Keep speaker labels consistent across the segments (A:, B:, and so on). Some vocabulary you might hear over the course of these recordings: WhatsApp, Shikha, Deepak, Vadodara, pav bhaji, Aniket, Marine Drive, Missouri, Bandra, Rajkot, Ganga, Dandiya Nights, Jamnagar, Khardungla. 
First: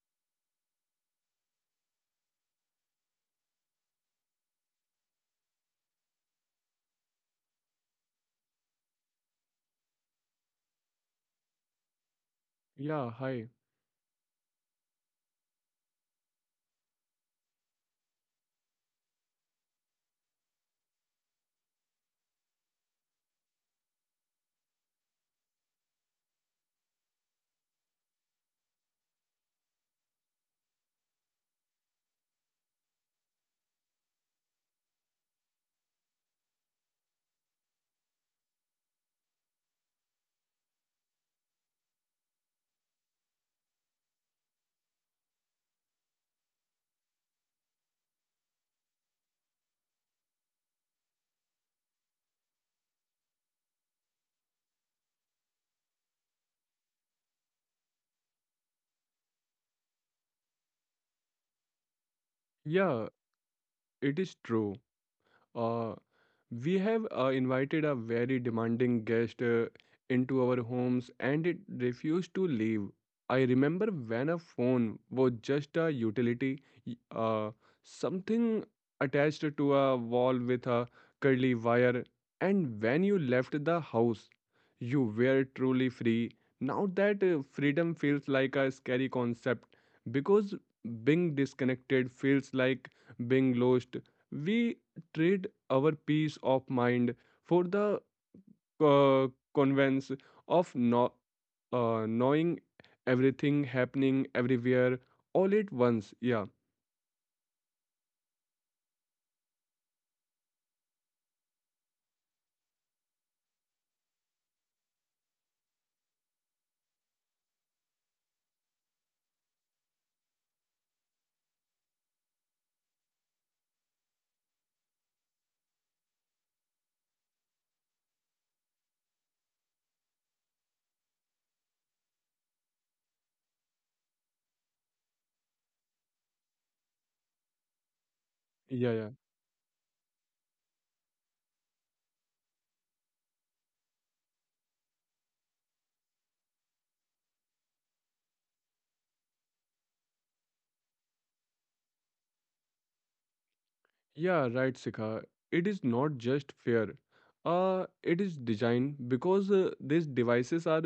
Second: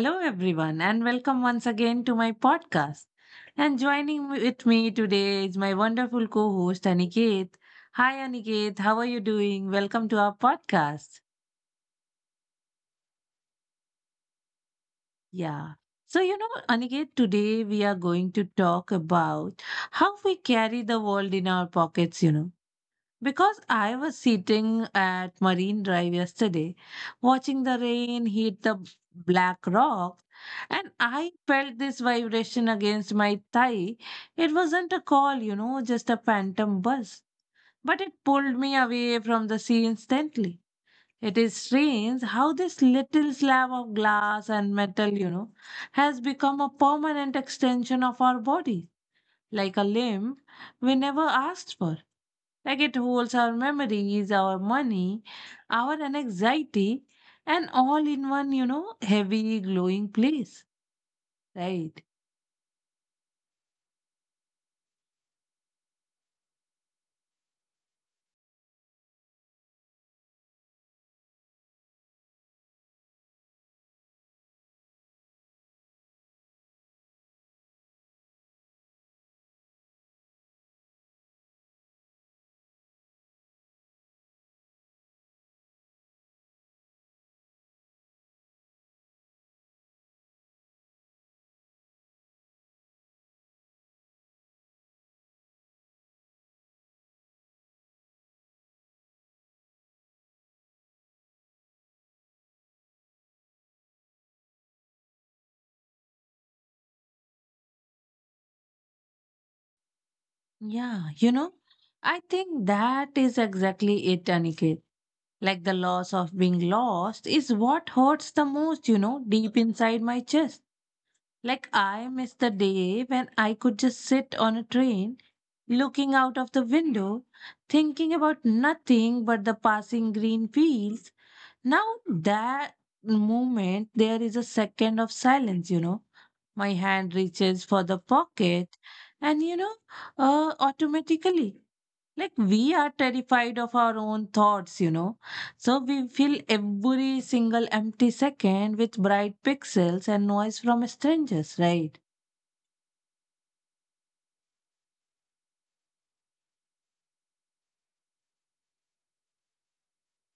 A: Hello, everyone, and welcome once again to my podcast. And joining with me today is my wonderful co host, Aniket. Hi, Aniket, how are you doing? Welcome to our podcast.
B: Yeah, hi.
A: Yeah. So, you know, Aniket, today we are going to talk about how we carry the world in our pockets, you know. Because I was sitting at Marine Drive yesterday, watching the rain hit the black rock, and I felt this vibration against my thigh. It wasn't a call, you know, just a phantom buzz, but it pulled me away from the sea instantly. It is strange how this little slab of glass and metal, you know, has become a permanent extension of our body, like a limb we never asked for. Like it holds our memories, our money, our anxiety, and all in one, you know, heavy, glowing place. Right.
B: Yeah, it is true. Uh, We have invited a very demanding guest into our homes and it refused to leave. I remember when a phone was just a utility, y- uh, something attached to a wall with a curly wire, and when you left the house, you were truly free. Now that freedom feels like a scary concept because being disconnected feels like being lost. We treat our peace of mind for the uh, convenience of no, knowing everything happening everywhere all at once. yeah
A: Yeah. You know, I think that is exactly it, Aniket. Like the loss of being lost is what hurts the most, you know, deep inside my chest. Like I miss the day when I could just sit on a train, looking out of the window, thinking about nothing but the passing green fields. Now that moment, there is a second of silence, you know. My hand reaches for the
B: yeah yeah
A: pocket, and you know, automatically, like we are terrified of our own thoughts, you know. So we fill every single empty second with bright pixels and noise from strangers, right?
B: Yeah, right, Sikha. It is not just fair. It is designed because these devices are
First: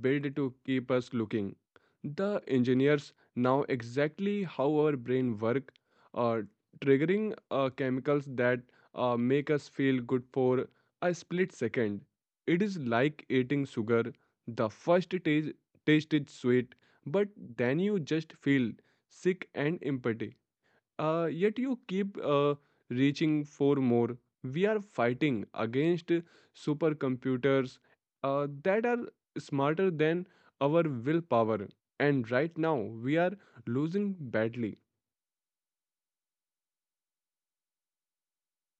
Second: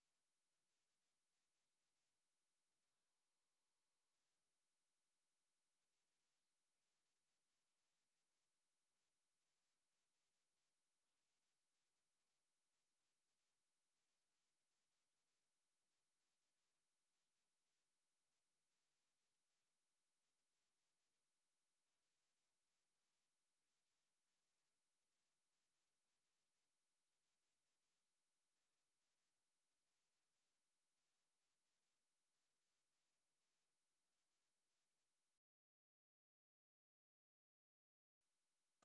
B: built to keep us looking. The engineers know exactly how our brain work, uh, triggering chemicals that make us feel good for a split second. It is like eating sugar. The first taste is sweet, but then you just feel sick and empty. Yet you keep reaching for more. We are fighting against supercomputers that are smarter than our willpower. And right now, we are losing badly.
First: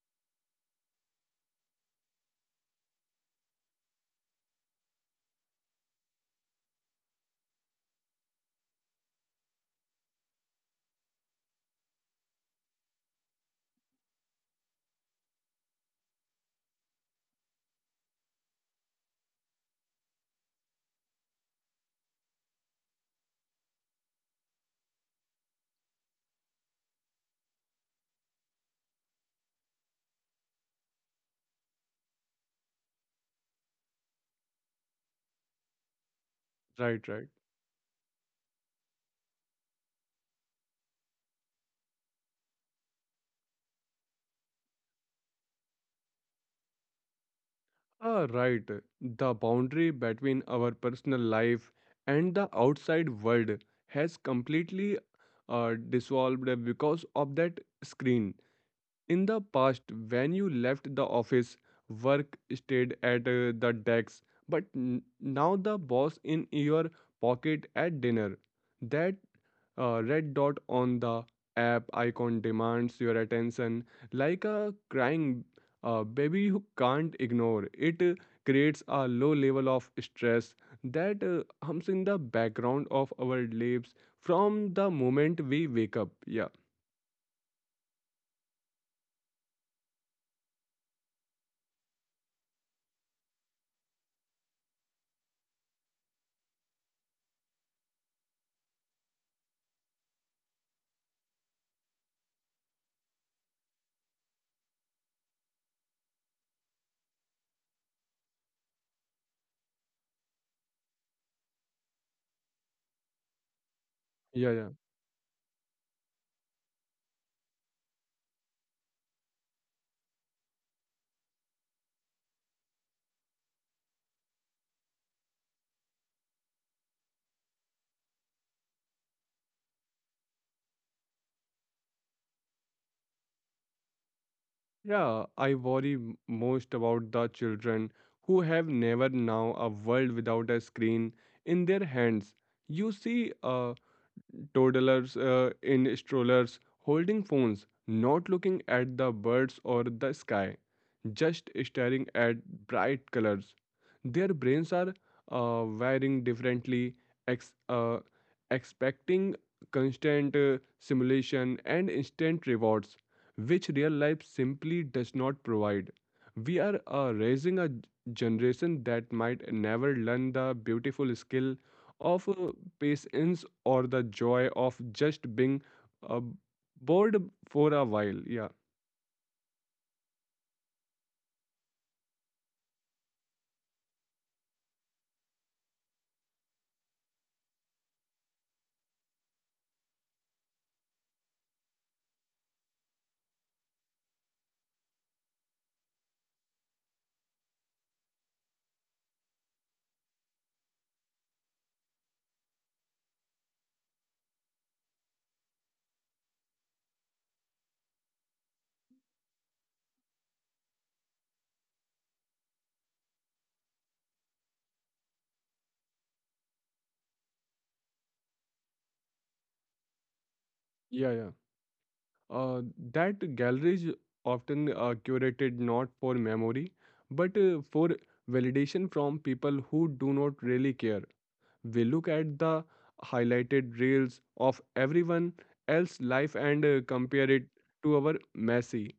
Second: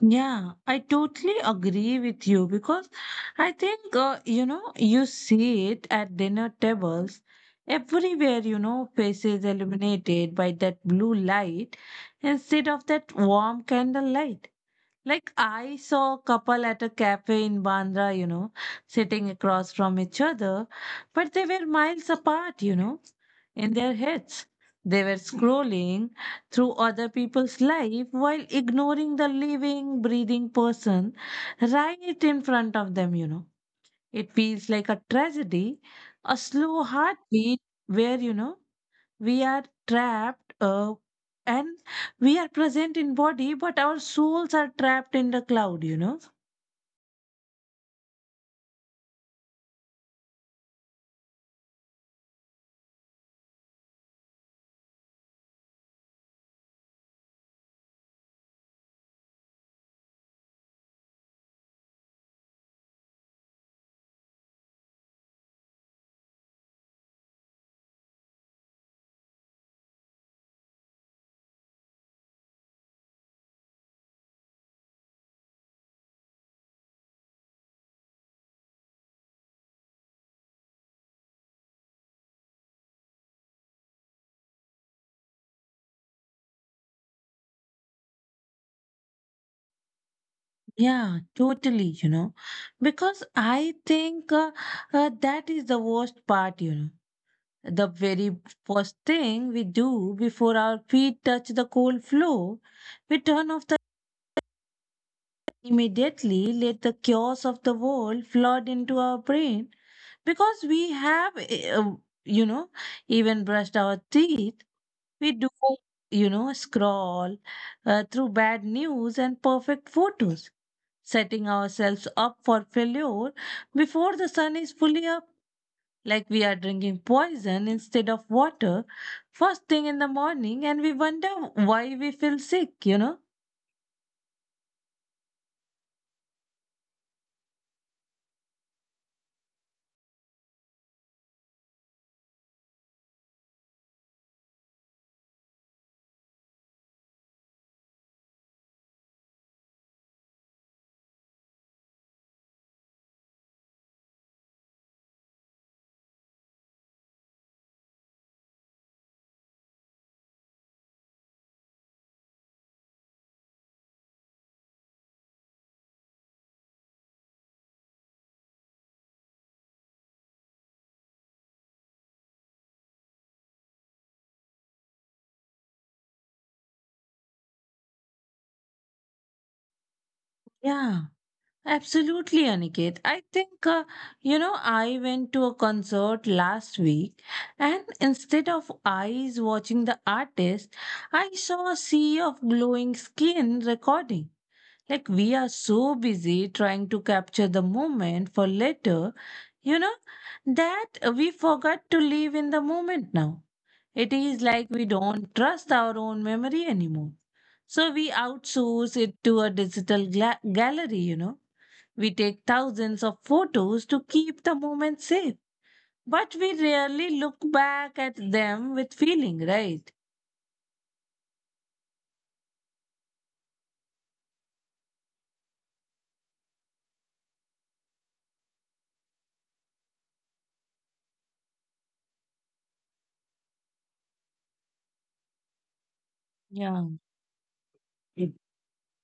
A: Yeah, I totally agree with you because I think, you know, you see it at dinner tables everywhere, you know, faces illuminated by that blue light instead of that warm candlelight. Like I saw a couple at a cafe in Bandra, you know, sitting across from each other, but they were miles apart, you know, in their heads. They were scrolling through other people's life while ignoring the living, breathing person right in front of them, you know. It feels like a tragedy, a slow
B: Right, right.
A: heartbeat where, you know, we are trapped and we are present in body but our souls are trapped in the cloud, you know.
B: Ah, right. The boundary between our personal life and the outside world has completely dissolved because of that screen. In the past, when you left the office, work stayed at the desk, but now the boss in your pocket at dinner. That red dot on the app icon demands your attention like a crying baby who can't ignore. It creates a low level of stress that hums in the background of our lives from the moment we wake up. Yeah,
A: Yeah, totally, you know. Because I think, that is the worst part, you know. The very first thing we do before our feet touch the cold floor, we turn off the immediately let the chaos of the world flood into our brain, because we have uh, you know, even brushed our
B: yeah,
A: teeth.
B: yeah.
A: We do, you know, scroll through bad news and perfect photos, setting ourselves up for failure before the sun is fully up, like we are drinking poison instead of water first thing in the morning, and we wonder why we feel sick, you know?
B: Yeah, I worry most about the children who have never now a world without a screen in their hands. You see toddlers in strollers holding phones, not looking at the birds or the sky, just staring at bright colors. Their brains are wiring differently, ex- uh, expecting constant simulation and instant rewards, which real life simply does not provide. We are raising a generation that might never learn the beautiful skill of patience or the joy of just being uh, bored for a while. Yeah,
A: Yeah. Absolutely, Aniket. I think, you know, I went to a concert last week and instead of eyes watching the artist, I saw a sea of glowing skin recording. Like, we are so busy trying to capture the moment for later, you know, that we forgot to live in the moment now. It is like we don't trust our own memory anymore. So we outsource it to a digital gla- gallery, you know, we take thousands of photos to keep the moment safe, but we rarely look back at them with feeling, right?
B: yeah. uh, that galleries often are curated not for memory but for validation from people who do not really care. We look at the highlighted reels of everyone else's life and
A: Yeah.
B: compare it to our
A: Mm.
B: messy,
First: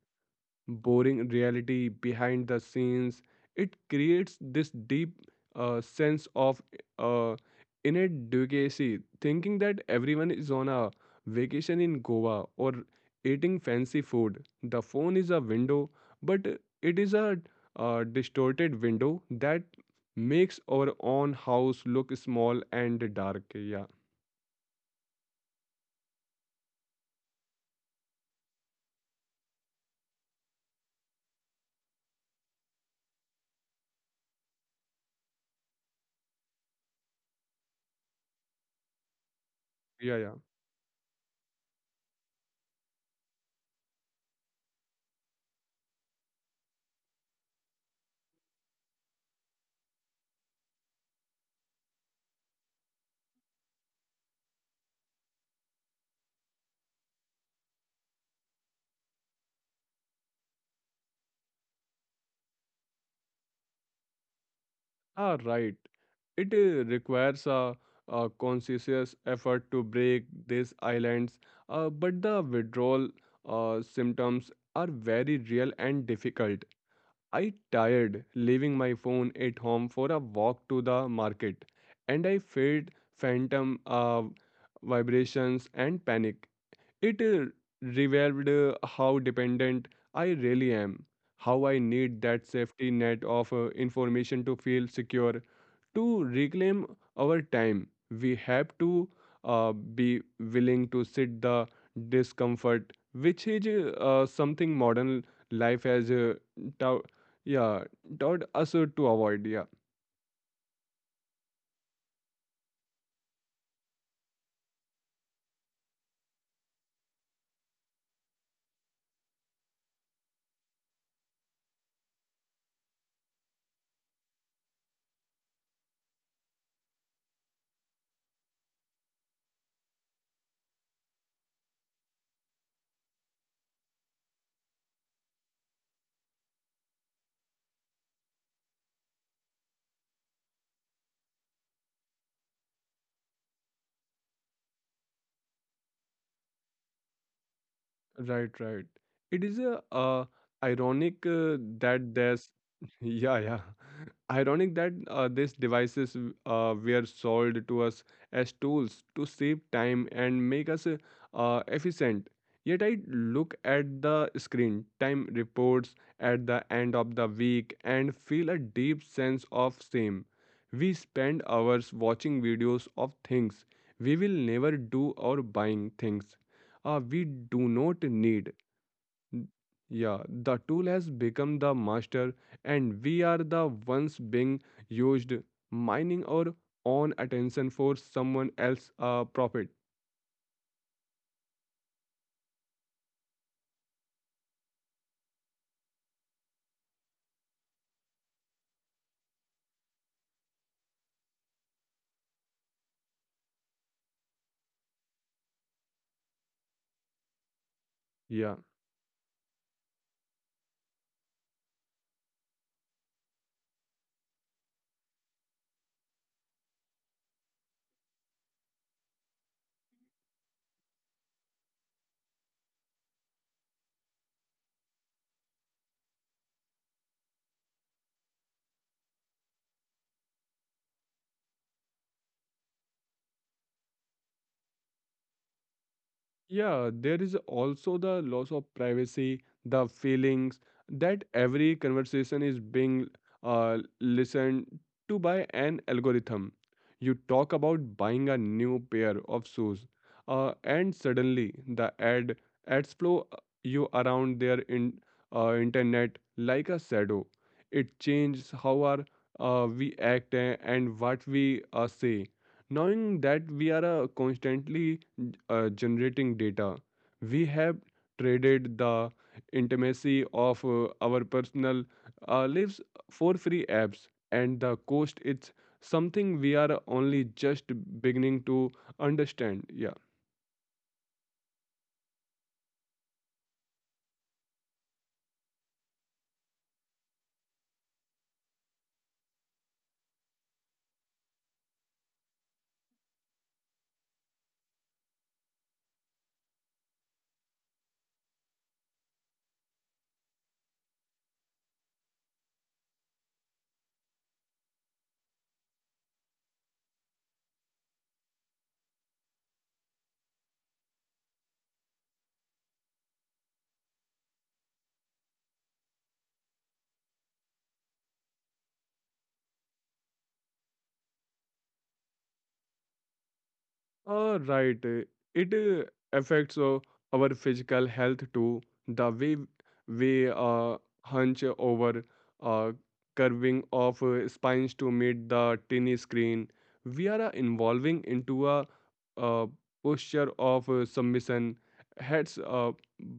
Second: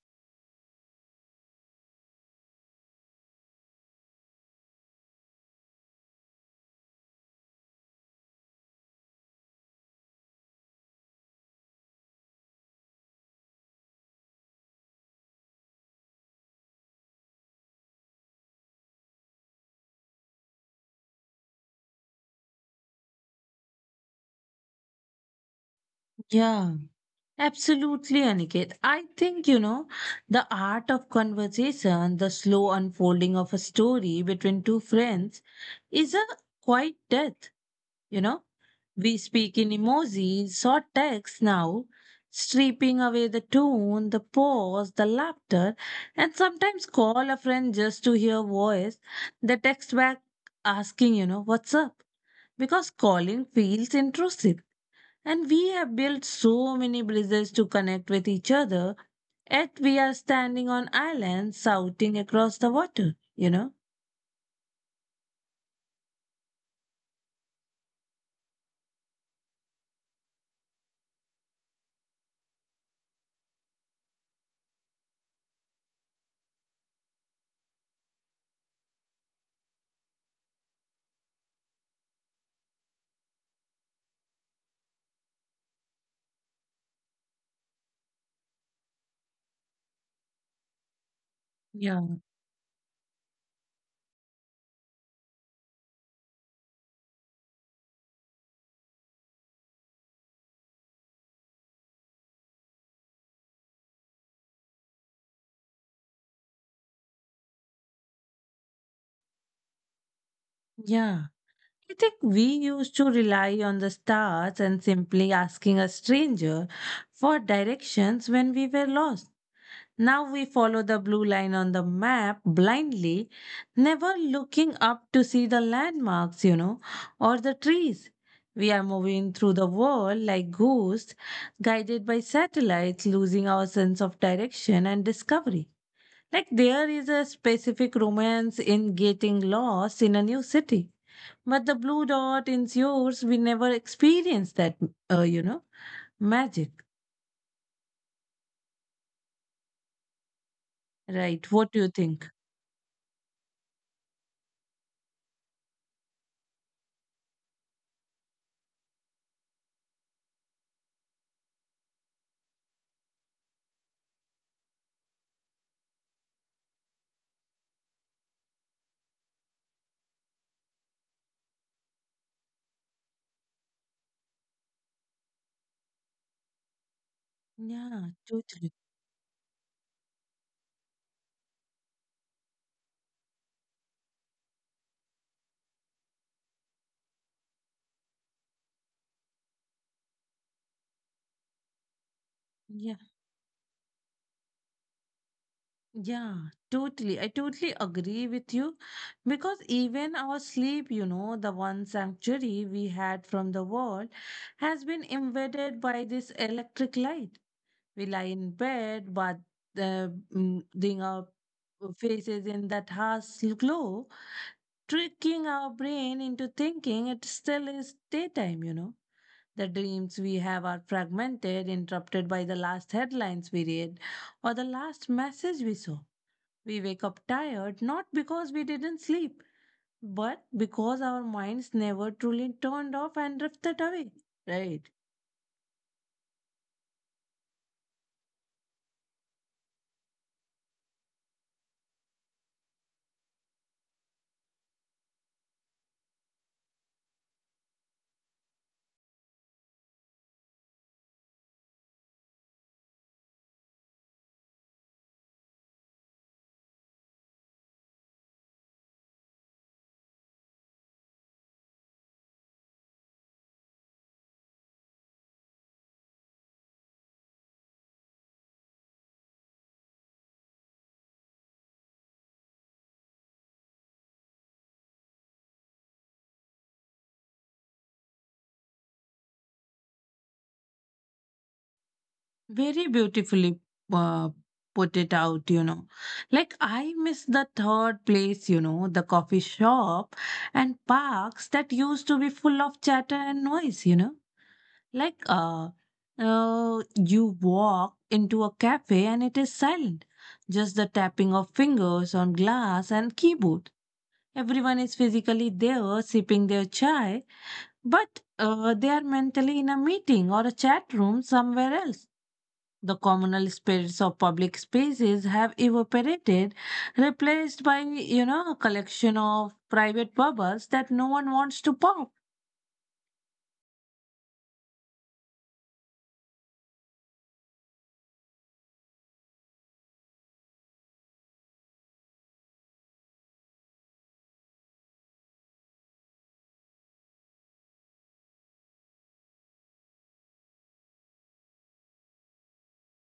B: boring reality behind the scenes. It creates this deep sense of uh, inadequacy, thinking that everyone is on a vacation in Goa or eating fancy food. The phone is a window, but it is a distorted window that makes our own house look small and dark. Yeah,
A: Yeah. Absolutely, Aniket. I think, you know, the art of conversation, the slow unfolding of a story between two friends, is a quiet death. You know, we speak in
B: yeah.
A: emojis, or texts now, stripping away the tone, the pause, the laughter, and sometimes call a friend just to hear voice. They text back asking, you know, what's up? Because calling feels intrusive. And we have built so many bridges to connect with each other, yet we are standing on islands shouting across the water, you know?
B: Ah, right. It requires a conscious effort to break these islands, but the withdrawal symptoms are very real and difficult. I tired leaving my phone at home for a walk to the market, and I felt phantom vibrations and panic. It revealed how dependent I really am, how I need
A: Yeah.
B: that safety net of information to feel secure. To reclaim our time, we have to be willing to sit the discomfort, which is something modern life has taught yeah taught us to avoid. Yeah.
A: Yeah. I think we used to rely on the stars and simply asking a stranger for directions when we were lost. Now we follow the blue line on the map blindly, never looking up to see the landmarks, you know, or the trees. We are moving through the world like ghosts, guided by satellites, losing our sense of direction and discovery. Like there is a specific romance in getting lost in a new city. But the blue dot is yours. We never experienced that, you know, magic.
B: Right, right. It is a ironic
A: Right. What do you
B: that
A: think?
B: there's yeah, yeah. Ironic that these devices were sold to us as tools to save time and make us efficient. Yet I look at the screen time reports at the end of the week and feel a deep sense of shame. We spend hours watching videos of things we will never do or buying things we do not
A: Yeah,
B: need.
A: totally.
B: Yeah, the tool has become the master, and we are the ones being used, mining our own attention for someone else's profit.
A: Yeah, yeah, totally. I totally agree with you because even our sleep, you know, the one sanctuary we had from the world, has been invaded by this electric light. We lie
B: Yeah.
A: in bed, but uh, ding our faces in that harsh glow, tricking our brain into thinking it still is daytime, you know. The dreams we have are fragmented, interrupted by the last headlines we read or the last message we saw. We wake up tired not because we didn't sleep, but because our minds never truly turned off and drifted away. Right.
B: Yeah, there is also the loss of privacy, the feelings that every conversation is being listened to by an algorithm. You talk about buying a new pair of shoes, and suddenly the ad ads flow you around internet like a shadow. It changes how we act and what we say. Knowing that we are constantly generating data, we have traded the intimacy of our personal lives for free apps, and the cost, it's something we are only just beginning to understand. Yeah.
A: Very beautifully uh, put it out, you know. Like I miss the third place, you know, the coffee shop and parks that used to be full of chatter and noise, you know. Like you walk into a cafe and it is silent, just the tapping of fingers on glass and keyboard. Everyone is physically there sipping their chai, but they are mentally in a meeting or a chat room somewhere else. The communal spirits of public spaces have evaporated, replaced by, you know, a collection of private bubbles that no one wants to pop.
B: Right. It affects our physical health too. The way we hunch over, uh, curving of spines to meet the tiny screen, we are evolving into a, uh posture of submission, heads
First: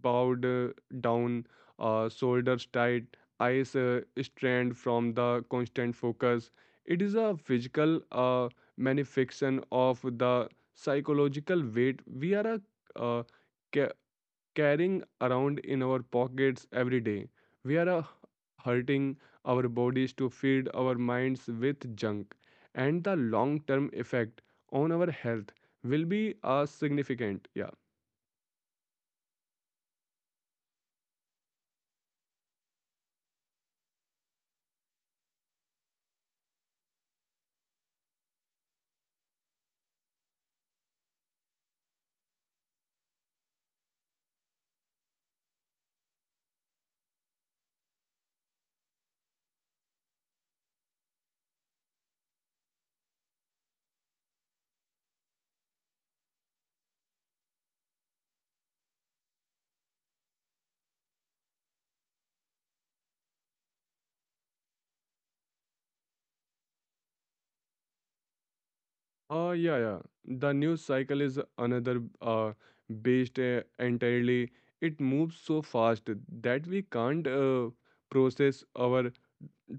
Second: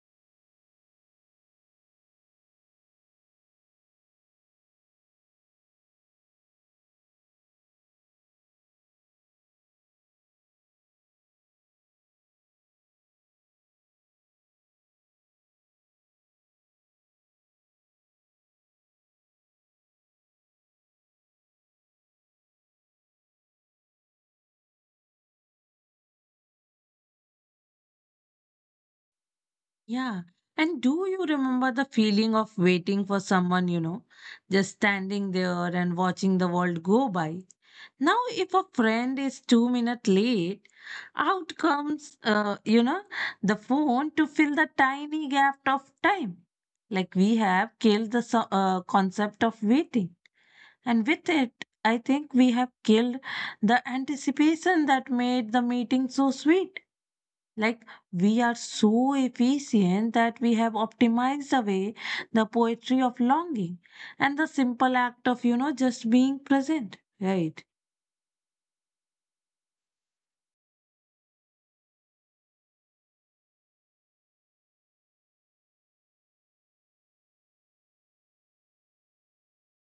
B: bowed down, shoulders tight, eyes strained from the constant focus. It is a physical manifestation of the psychological weight we are ca- carrying around in our pockets every day. We are hurting our bodies to feed our minds with junk, and the long term effect on our health will be significant. Yeah.
A: Yeah. And do you remember the feeling of waiting for someone, you know, just standing there and watching the world go by? Now, if a friend is 2 minutes late, out comes, you know, the phone to fill the tiny gap of time. Like we have killed the concept of waiting. And with it, I think we have killed the anticipation that made the meeting so sweet. Like, we are so efficient that we have optimized away the poetry of longing and the simple act of, you know, just being present, right?
B: Yeah, yeah. The news cycle is another beast entirely. It moves so fast that we can't process our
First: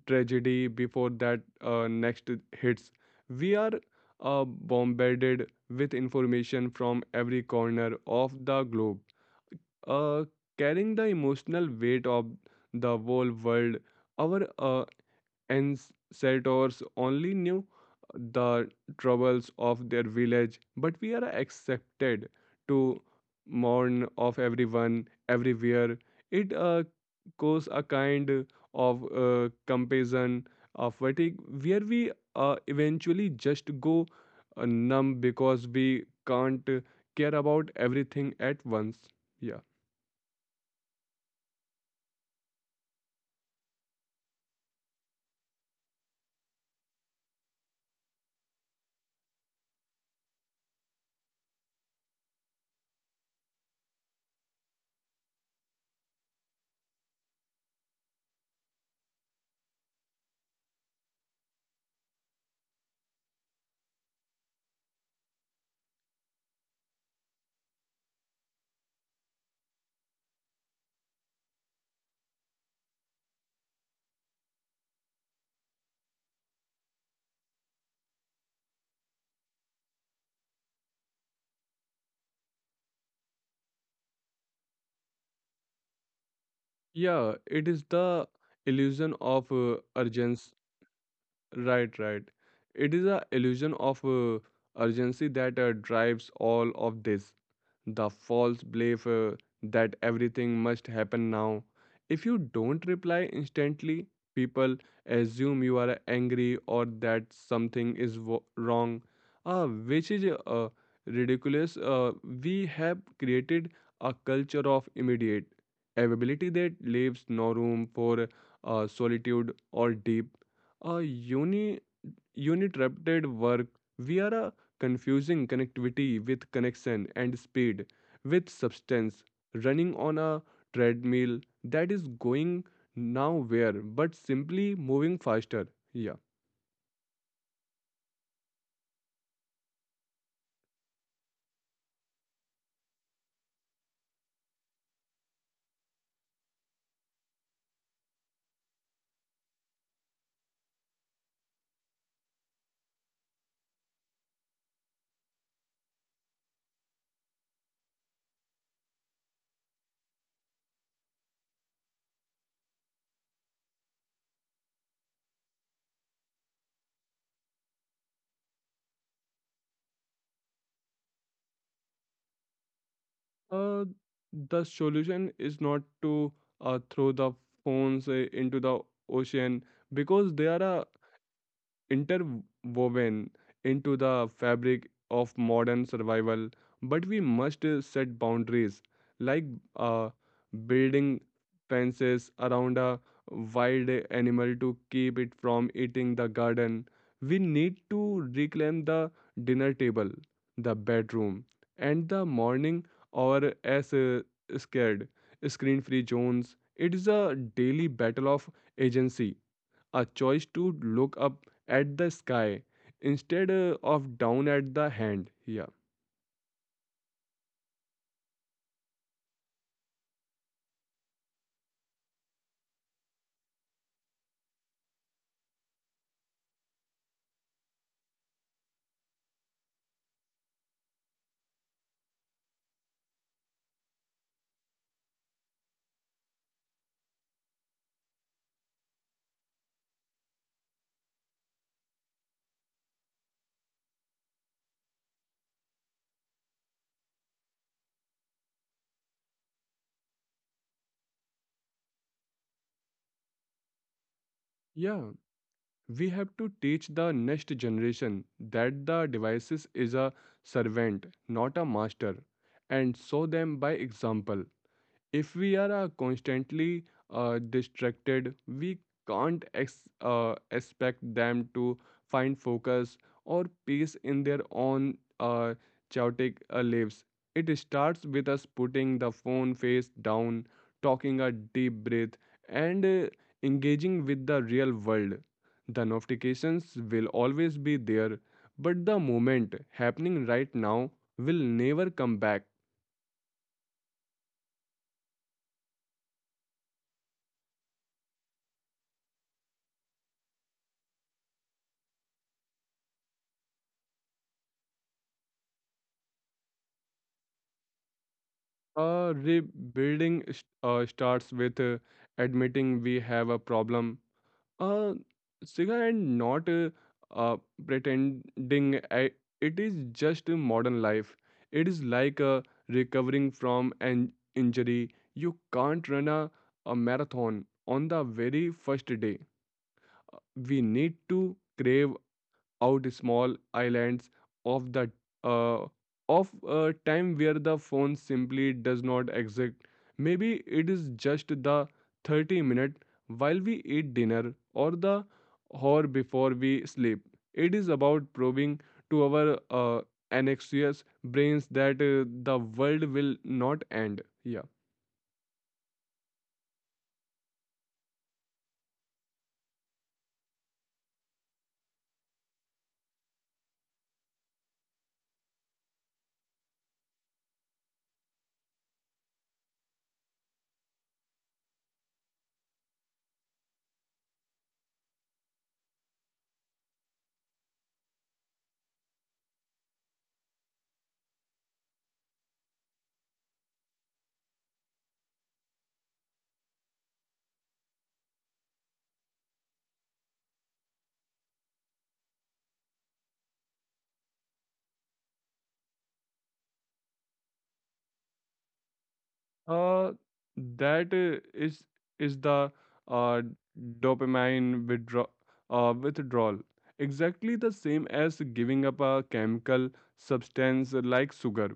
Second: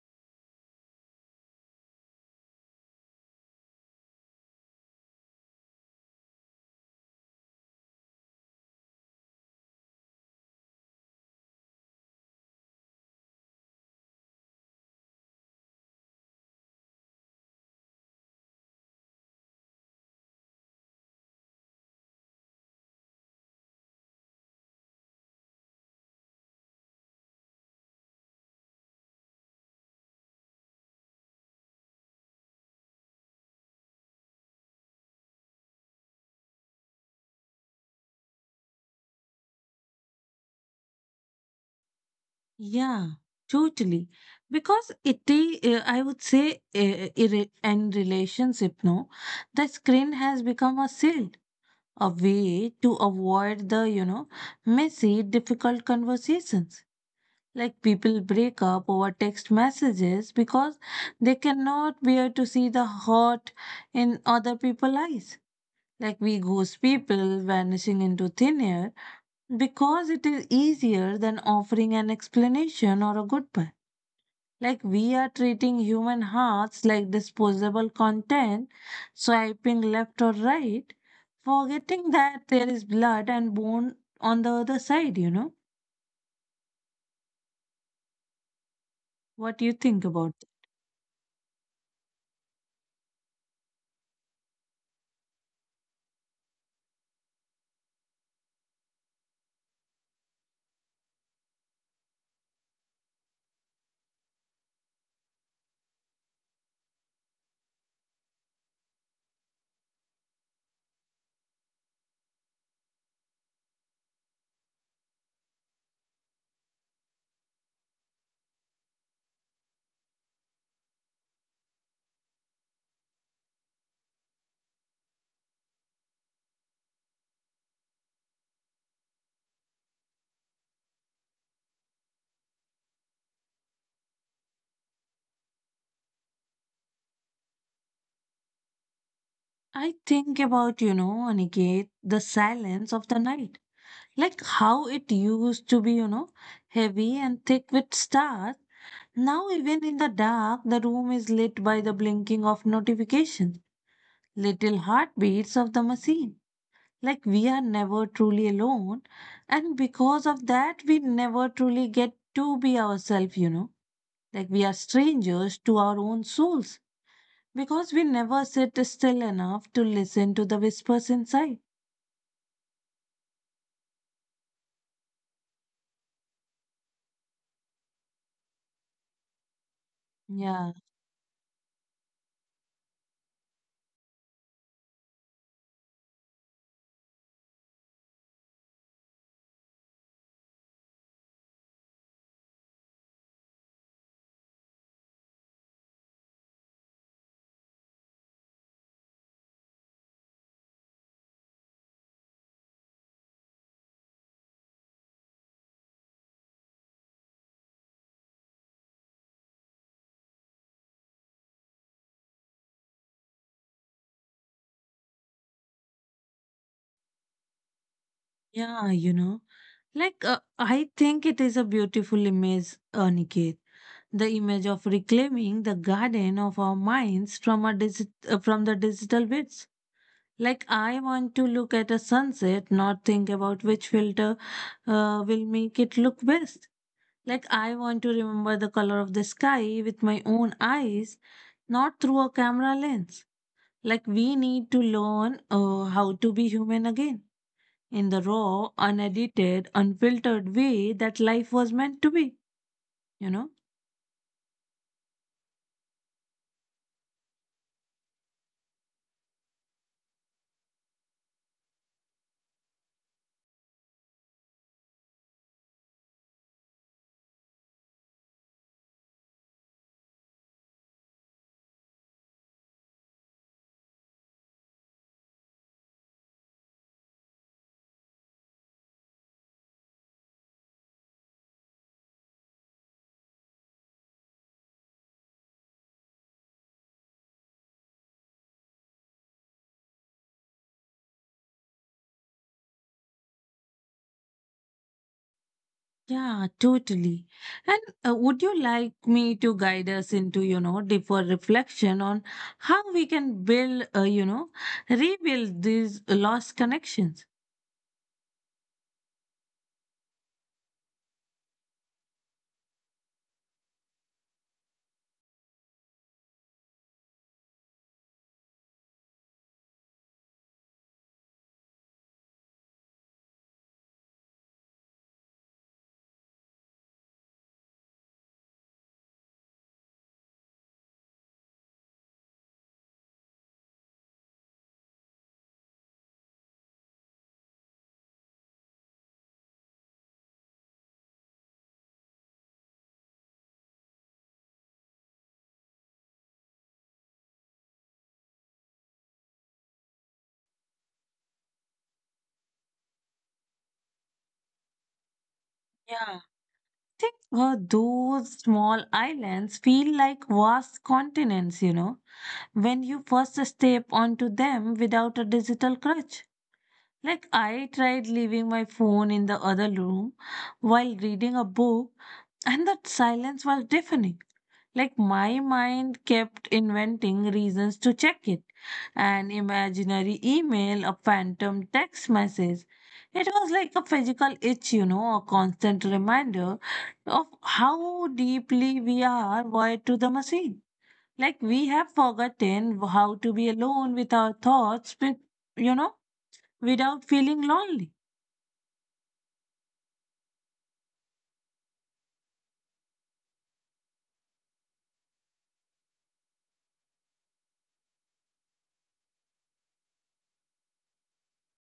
B: tragedy before that next hits. We are bombarded with information from every corner of the globe, uh, carrying the emotional weight of the whole world. Our ancestors only knew the troubles of their village, but we are accepted to mourn of everyone everywhere. It cause a kind of comparison of fatigue where we eventually just go numb because we can't care about everything at once. yeah
A: Yeah, totally. Because I would say, in in relationship, no, the screen has become a shield, a way to avoid the, you know, messy, difficult conversations. Like people break up over text messages because they cannot bear to see the hurt in other people's eyes. Like we ghost people vanishing into thin air because it is easier than offering an explanation or a goodbye. Like we are treating human hearts like disposable content, swiping left or right, forgetting that there is blood and bone on the other side, you know.
B: yeah it is the illusion of
A: What do you think about
B: urgency.
A: that?
B: Right, right. It is a illusion of urgency that drives all of this. The false belief that everything must happen now. If you don't reply instantly, people assume you are angry or that something is wrong, which is ridiculous. We have created a culture of immediate availability that leaves no room for solitude or deep a uni uninterrupted work via a confusing connectivity with connection and speed with substance, running on a treadmill that is going nowhere but simply moving faster. Yeah.
A: I think about, you know, Aniket, the silence of the night. Like how it used to be, you know, heavy and thick with stars. Now, even in the dark, the room is lit by the blinking of notifications, little heartbeats of the machine. Like we are never truly alone, and because of that, we never truly get to be ourselves, you know. Like we are strangers to our own souls because we never sit still enough to listen to the whispers inside.
B: Uh, the solution is not to throw the phones into the ocean because they are
A: Yeah,
B: a interwoven into the fabric of modern survival, but we must set boundaries like uh, building fences around a wild animal to keep it from eating the garden. We need to reclaim the dinner table, the bedroom, and the morning or as scared screen free zones. It is a daily battle of agency, a choice to look up at the sky instead of down at the hand. Yeah
A: yeah, you know. Like, I think it is a beautiful image, Niket. The image of reclaiming the garden of our minds from, from the digital bits. Like I want to look at a sunset, not think about which filter will make it look best. Like I want to remember the color of the sky with my own eyes, not through a camera lens. Like we need to learn how to be human again in the raw, unedited, unfiltered way that life was meant to be, you know?
B: yeah we have to teach the next generation that the devices is a servant, not a master, and show them by example. If we are constantly distracted, we can't expect them to find focus or peace in their own chaotic lives. It starts with us putting the phone face down, talking a deep breath, and engaging with the real world. The notifications will always be there, but the moment happening right now will never come back.
A: Yeah, totally. And would you like me to guide us into, you know, deeper reflection on how we can build, you know, rebuild these lost connections?
B: Rebuilding starts with admitting we have a problem. Uh, Siga, and not uh, pretending it is just a modern life. It is like recovering from an injury. You can't run a marathon on the very first day. We need to crave out small islands of the uh, of a time where the phone simply does not exist. Maybe it is just the 30-minute while we eat dinner or the hour before we sleep. It is about proving to our anxious brains that the world will not end. Yeah.
A: Yeah. I think those small islands feel like vast continents, you know, when you first step onto them without a digital crutch. Like, I tried leaving my phone in the other room while reading a book, and that silence was deafening. Like, my mind kept inventing reasons to check it, an imaginary email, a phantom text message. It was like a physical itch, you know, a constant reminder of how deeply we are wired to the machine. Like, we have forgotten how to be alone with our thoughts, with, you know, without feeling lonely.
B: Uh, that is the uh, dopamine withdrawal. Exactly the same as giving up a chemical substance like sugar.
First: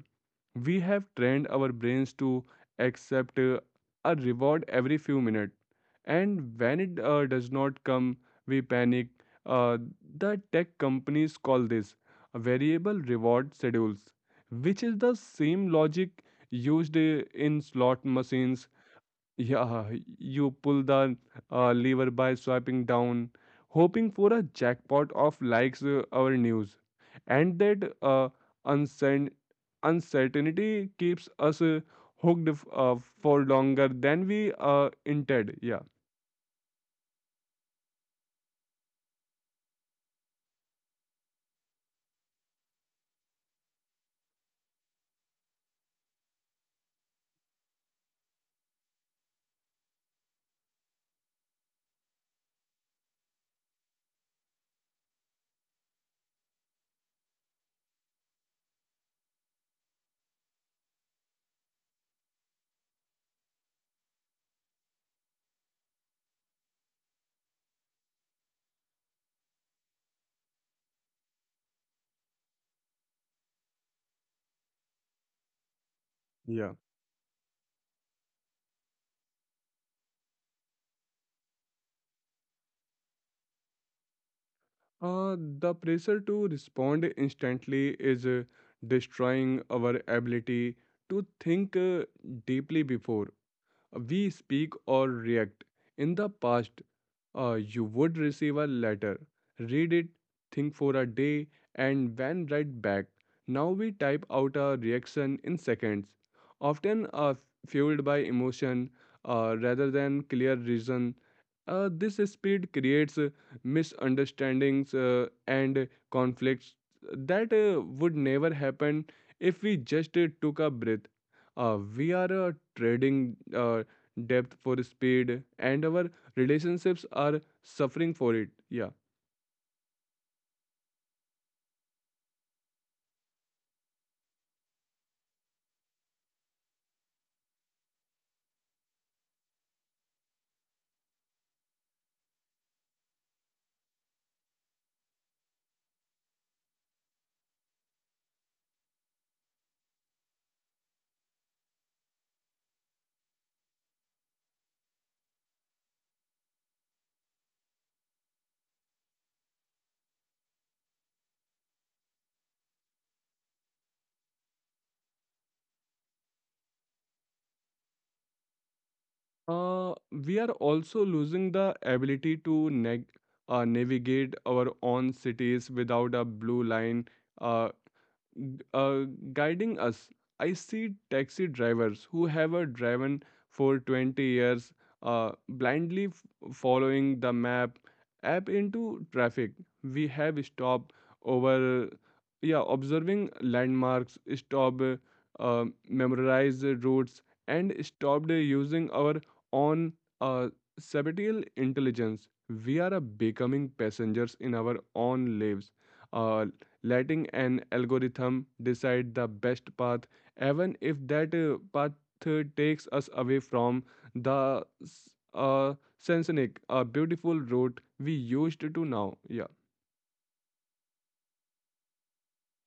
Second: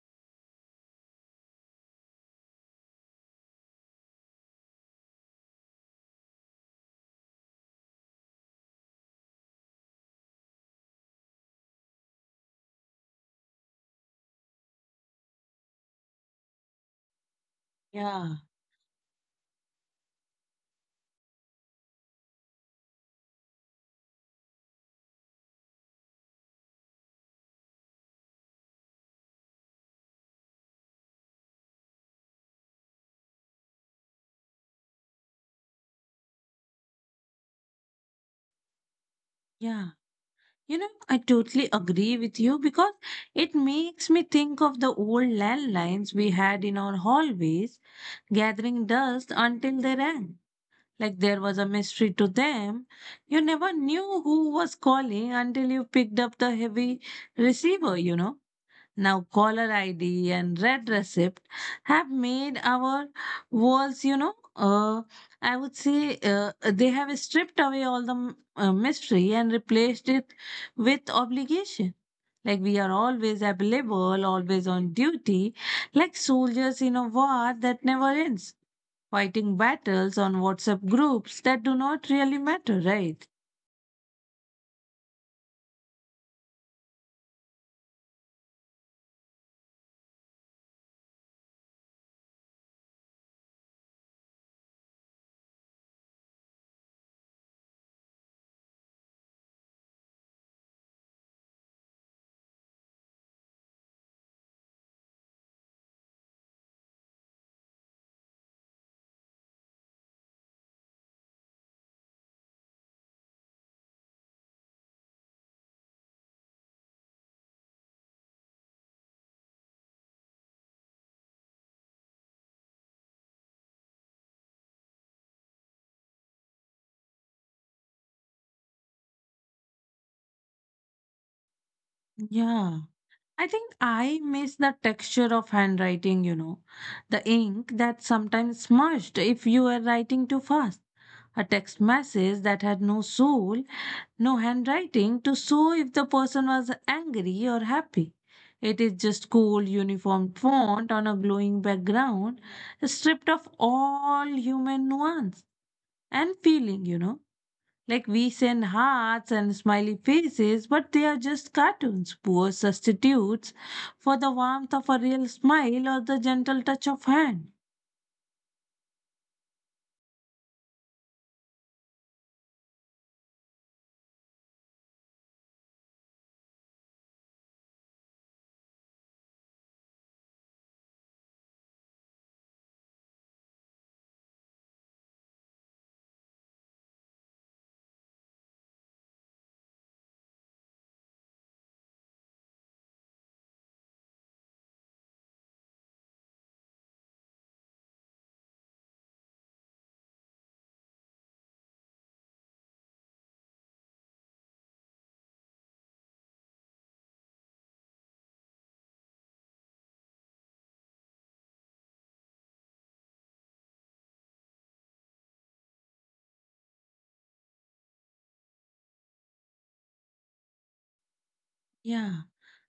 B: We have trained our brains to accept a reward every few minutes, and when it does not come, we panic. uh, the tech companies call this variable reward schedules, which is the same logic used in slot
A: Yeah,
B: machines. Yeah, you pull the lever by swiping down, hoping for a jackpot of likes our news. And that uncern- uncertainty keeps us hooked for longer than we intended. Yeah.
A: yeah. You know, I totally agree with you because it makes me think of the old landlines we had in our hallways, gathering dust until they rang. Like there was a mystery to them. You never knew who was calling until you picked up the heavy receiver, you know. Now, caller ID and red receipt have made our walls, you know, I would say they have stripped away all the mystery and replaced it with obligation. Like we are always available, always on duty, like
B: Yeah.
A: soldiers in a war that never ends, fighting battles on WhatsApp groups that do not really matter, right?
B: The pressure to respond instantly is destroying our ability to think deeply before we speak or react. In the past, you would receive a letter. Read it, think for a day, and then write back. Now we type out a reaction in seconds, often fueled by emotion rather than clear reason. This speed creates misunderstandings and conflicts that would never happen if we just took a breath. We are trading depth for speed, and our relationships are suffering for it yeah
A: Yeah. I think I miss the texture of handwriting, you know, the ink that sometimes smudged if you were writing too fast. A text message that had no soul, no handwriting to show if the person was angry or happy. It is just cool, uniform font on a glowing background, stripped of all human nuance and feeling, you know. Like we send hearts and smiley faces, but they are just cartoons, poor substitutes for the warmth of a real smile or the gentle touch of hand.
B: uh, we are also losing the ability to navigate our own cities without a blue line uh, g- uh, guiding us. I see taxi drivers who have driven for 20 years, blindly following the map app into traffic. We have stopped over, yeah, observing landmarks, stop memorize routes, and stopped using our own uh, subtle intelligence. We are becoming passengers in our own lives. Uh, Letting an algorithm decide the best path, even if that path takes us away from the sensonic, a beautiful route we used to now. Yeah.
A: Yeah,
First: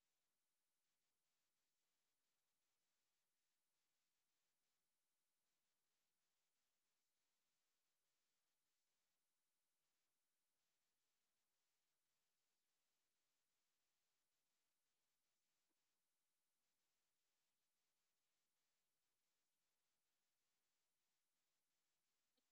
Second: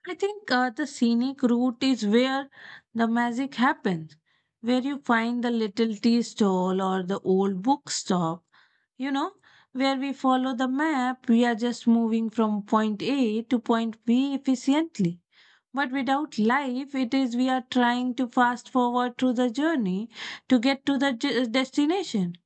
A: I think the scenic route is where the magic happens, where you find the little tea stall or the old bookstop, you know, where we follow the map, we are just moving from point A to point B efficiently, but without life. It is we are trying to fast forward through the journey to get to the destination,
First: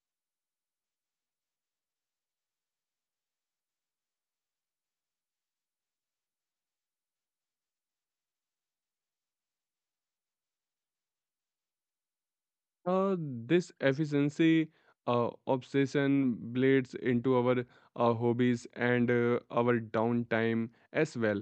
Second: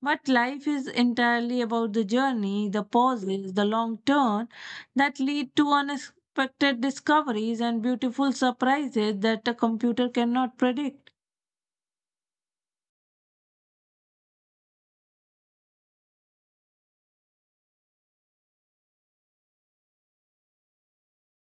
A: but life is entirely about the journey, the pauses, the long turn that lead to unexpected discoveries and beautiful surprises that a computer cannot predict.
B: This efficiency obsession bleeds into our hobbies and our downtime as well,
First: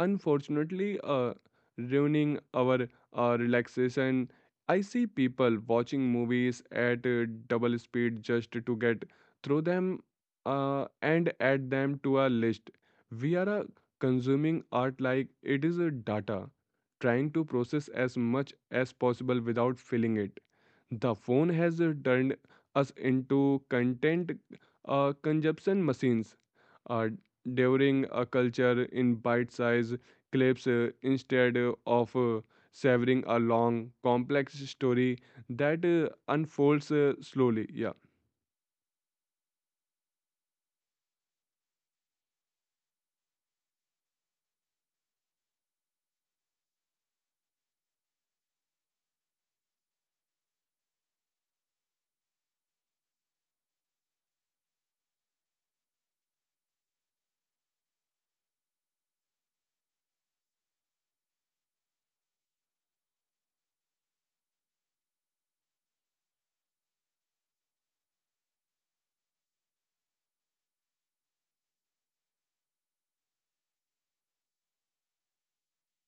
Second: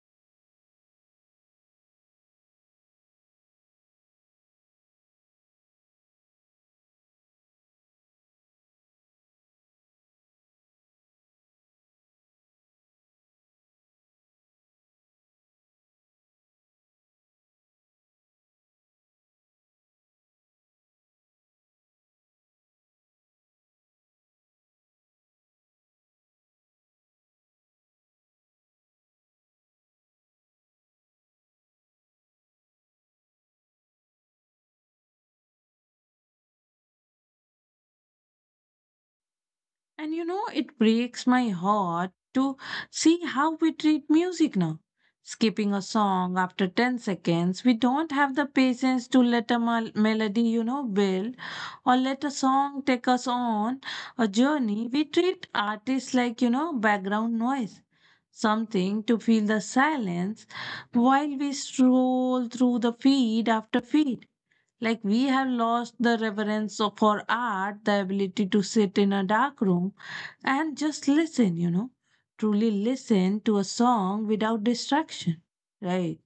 B: unfortunately ruining our relaxation. I see people watching movies at double speed just to get through them, and add them to our list. We are consuming art like it is a data, trying to process as much as possible without feeling it. The phone has turned us into content consumption machines, uh, devouring a culture in bite sized clips, instead of savoring a long, complex story that unfolds slowly. Yeah.
A: And you know, it breaks my heart to see how we treat music now. Skipping a song after 10 seconds, we don't have the patience to let a melody, you know, build or let a song take us on a journey. We treat artists like, you know, background noise, something to fill the silence while we stroll through the feed after feed. Like we have lost the reverence for art, the ability to sit in a dark room and just listen, you know, truly listen to a song without distraction, right?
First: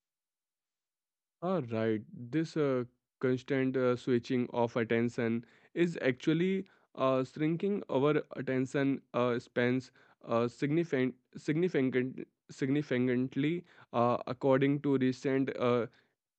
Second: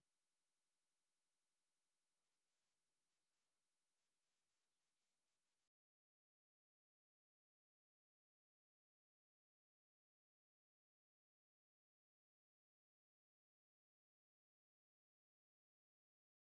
B: Ah, right. This constant switching of attention is actually shrinking our attention spans significantly, according to recent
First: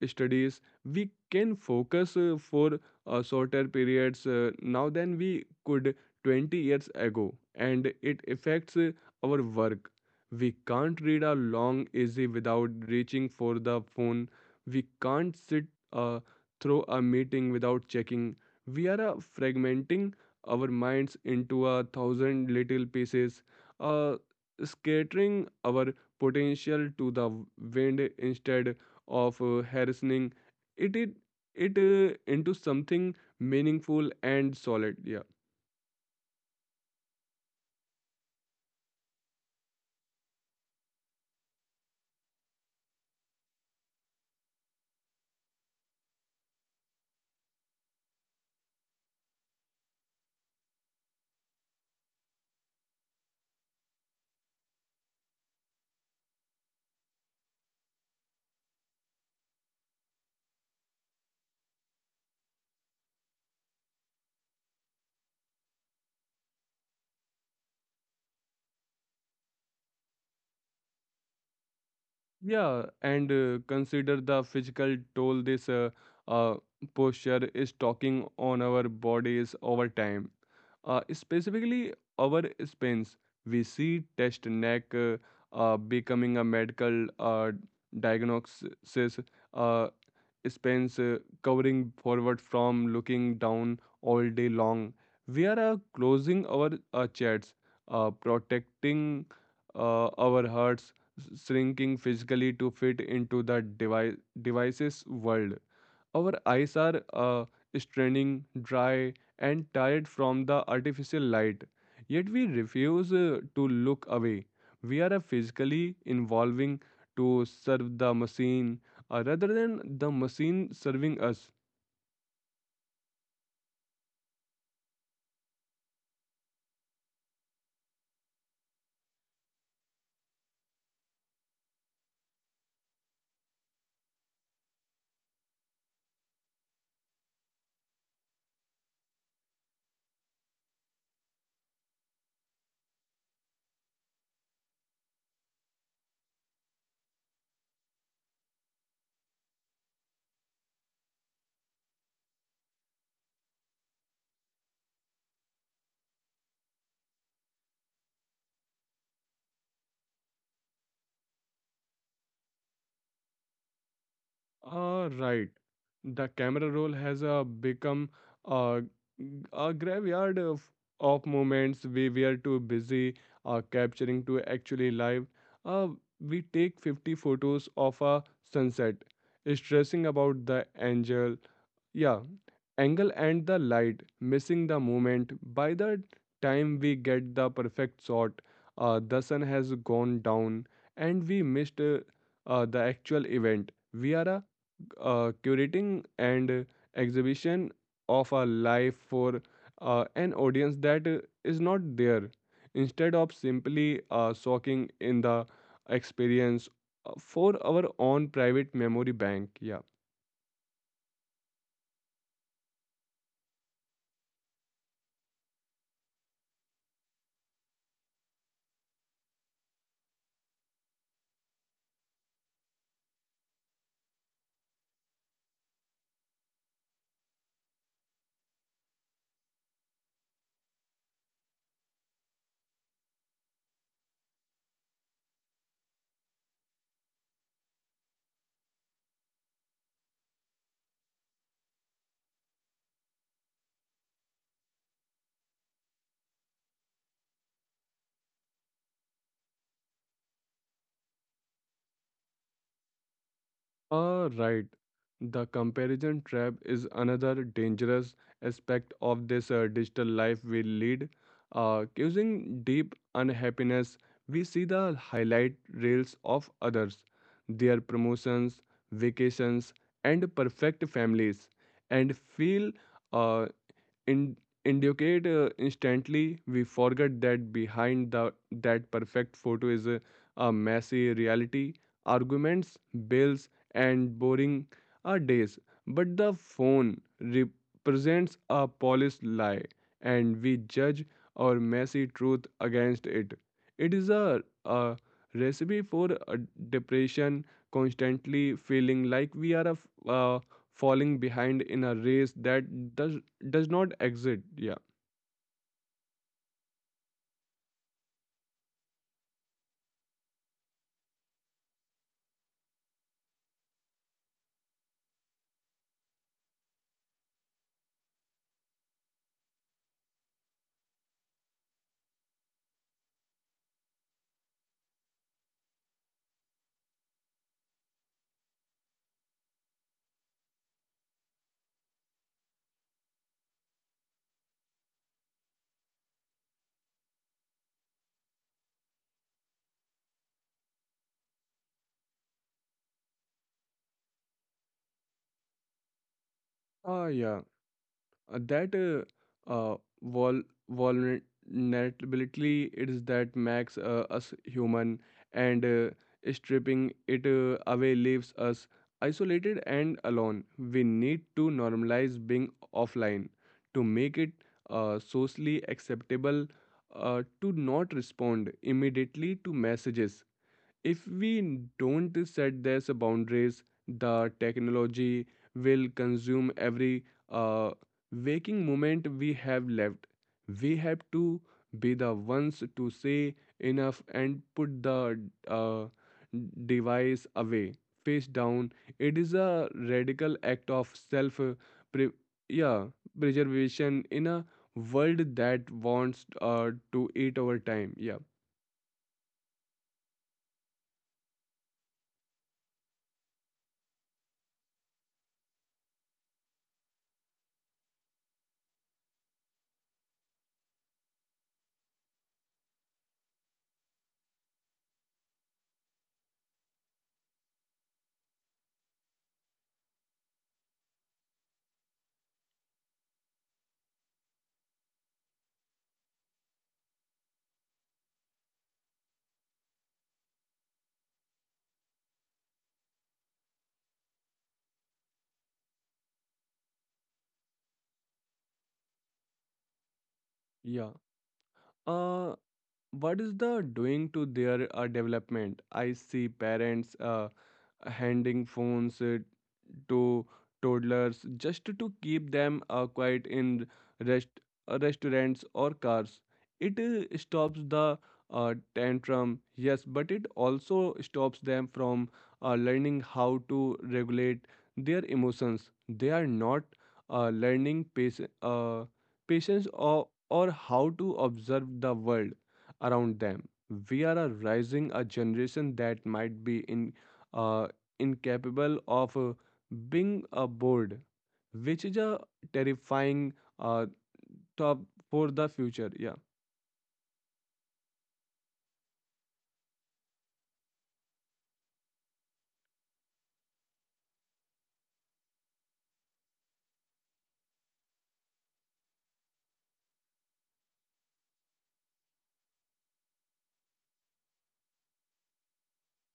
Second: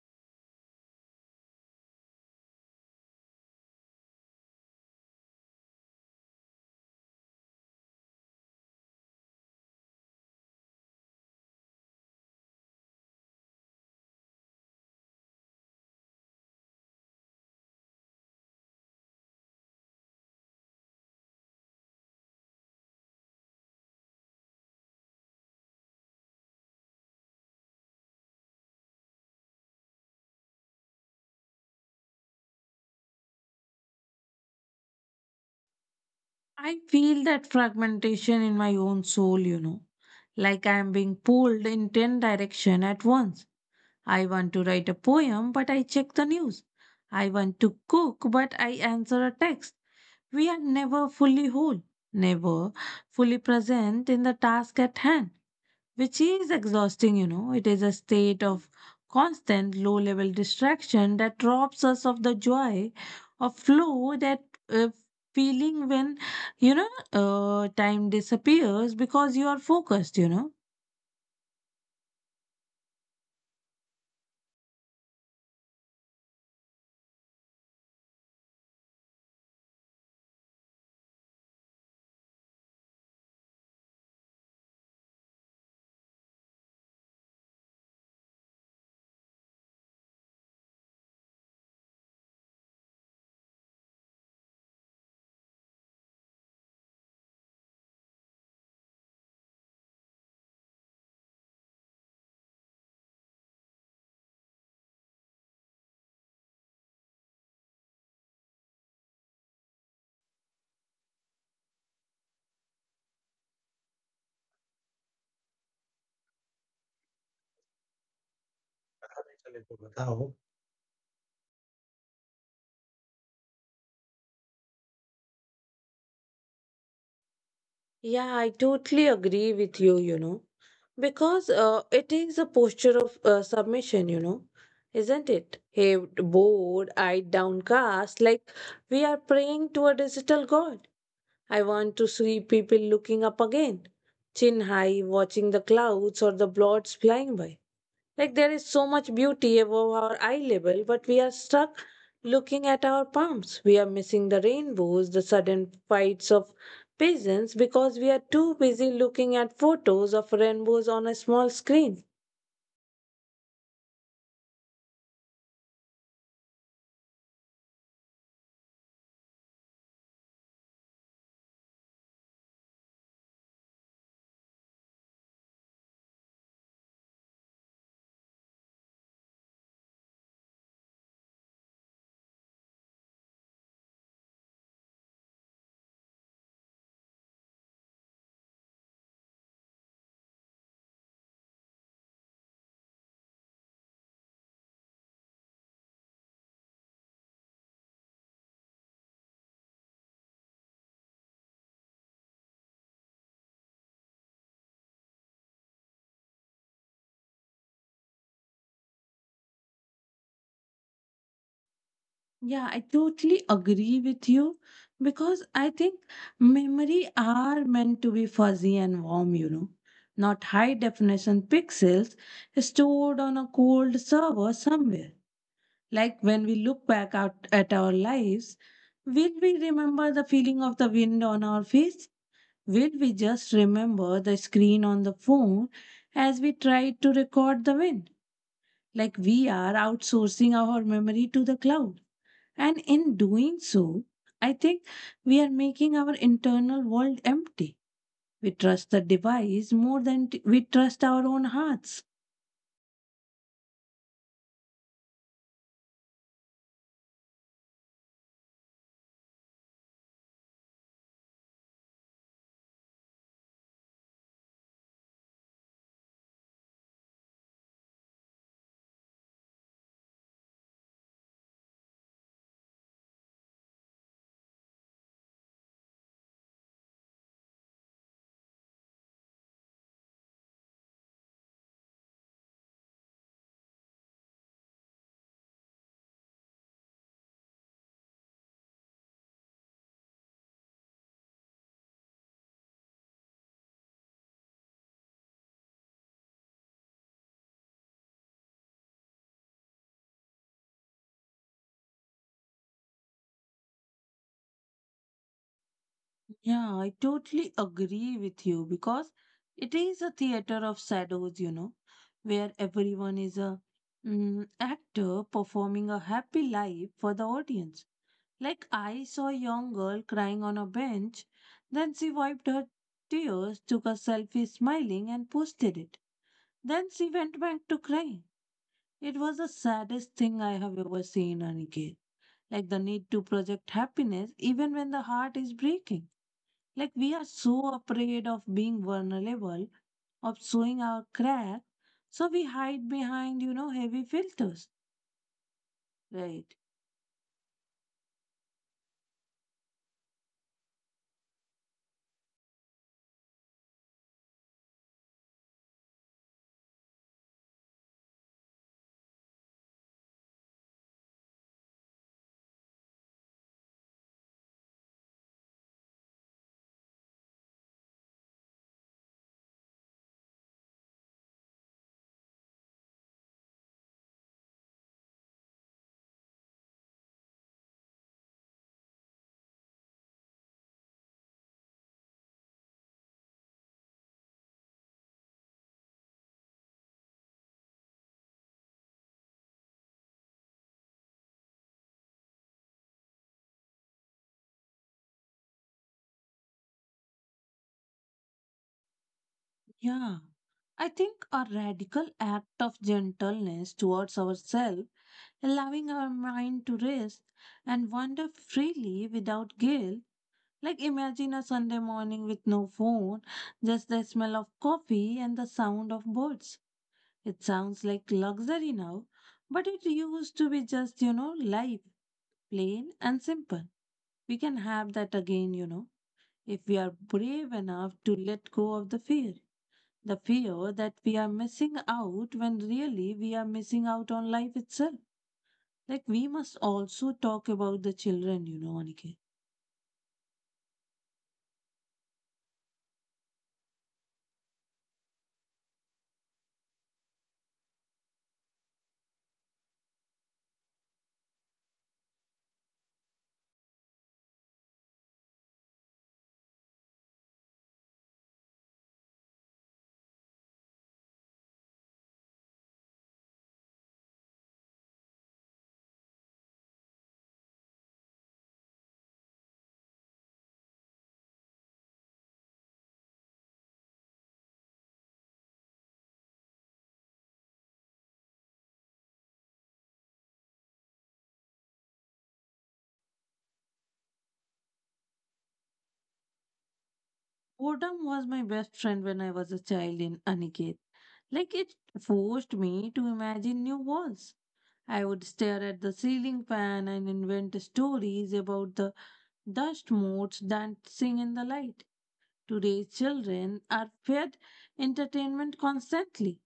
B: studies. We can focus for shorter periods now than we could 20 years ago, and it affects our work. We can't read a long essay without reaching for the phone. We can't sit uh, through a meeting without checking. We are fragmenting our minds into a thousand little pieces, uh, scattering our potential to the wind instead of harrowing it it, it into something meaningful and solid. yeah
A: I feel that fragmentation in my own soul, you know, like I am being pulled in 10 directions at once. I want to write a poem, but I check the news. I want to cook, but I answer a text. We are never fully whole, never fully present in the task at hand, which is exhausting, you know. It is a state of constant low level distraction that robs us of the joy of flow, that uh, feeling when, you know, time disappears because you are focused, you know.
B: yeah And consider the physical toll this uh, posture is talking on our bodies over time, specifically our spines. We see test neck becoming a medical diagnosis, uh, spends covering forward from looking down all day long. We are closing our chats, protecting our hearts, shrinking physically to fit into the devices world. Our eyes are straining, dry, and tired from the artificial light, yet we refuse to look away. We are physically involving to serve the machine rather than the machine serving us.
A: Yeah, I totally agree with you, you know, because it is a posture of submission, you know, isn't it? Hey, bored, eyed downcast, like we are praying to a digital god. I want to see people looking up again, chin high, watching the clouds or the blots flying by. Like there is so much beauty above our eye level, but we are stuck looking at our palms. We are missing the rainbows, the sudden fights of pigeons because we are too busy looking at photos of rainbows on a small screen.
B: Ah, right. The camera roll has become uh, a graveyard of moments we were too busy capturing to actually live. Uh, we take 50 photos of a sunset, stressing about the angel, yeah, angle and the light, missing the moment. By the time we get the perfect shot, the sun has gone down and we missed the actual event. We are curating and exhibition of a life for an audience that is not there, instead of simply soaking in the experience for our own private memory bank. Yeah.
A: Yeah, I totally agree with you because I think memory are meant to be fuzzy and warm, you know, not high definition pixels stored on a cold server somewhere. Like when we look back out at our lives, will we remember the feeling of the wind on our face? Will we just remember the screen on the phone as we try to record the wind? Like we are outsourcing our memory to the cloud, and in doing so, I think we are making our internal world empty. We trust the device more than we trust our own hearts.
B: Ah, right. The comparison trap is another dangerous aspect of this digital life we lead, causing deep unhappiness. We see the highlight reels of others, their promotions, vacations, and perfect families, and feel uh, in indicate instantly. We forget that behind the that perfect photo is a messy reality, arguments, bills, and boring days. But the phone represents a polished lie, and we judge our messy truth against it. It is a recipe for depression, constantly feeling like we are falling behind in a race that does does not exit. yeah
A: Yeah, I totally agree with you because it is a theater of shadows, you know, where everyone is a mm, actor performing a happy life for the audience. Like I saw a young girl crying on a bench, then she wiped her tears, took a selfie smiling and posted it. Then she went back to cry. It was the saddest thing I have ever seen, Aniket. Like the need to project happiness even when the heart is breaking. Like we are so afraid of being vulnerable, of showing our crack, so we hide behind, you know, heavy filters. Right.
B: ah yeah Uh, That vol vulnerability is that makes us human, and stripping it away leaves us isolated and alone. We need to normalize being offline, to make it socially acceptable to not respond immediately to messages. If we don't set these boundaries, the technology will consume every uh, waking moment we have left. We have to be the ones to say enough and put the uh, device away, face down. It is a radical act of self pre- yeah, preservation in a world that wants to eat our time. Yeah,
A: Yeah. I think a radical act of gentleness towards ourselves, allowing our mind to rest and wander freely without guilt. Like imagine a Sunday morning with no phone, just the smell of coffee and the sound of birds. It sounds like luxury now, but it used to be just, you know, life, plain and simple. We can have that again, you know, if we are brave enough to let go of the fear. The fear that we are missing out when really we are missing out on life itself. Like we must also talk about the children, you know, Aniket.
B: yeah. Uh, what is the doing to their development? I see parents handing phones to toddlers just to keep them quiet in rest restaurants or cars. It stops the tantrum, yes, but it also stops them from learning how to regulate their emotions. They are not learning pace, patience, or how to observe the world around them. We are a rising a generation that might be in uh, incapable of being bored, which is a terrifying uh, top for the future. Yeah,
A: Boredom was my best friend when I was a child in Aniket. Like it forced me to imagine new worlds. I would stare at the ceiling fan and invent stories about the dust motes dancing in the light. Today's children are fed entertainment constantly.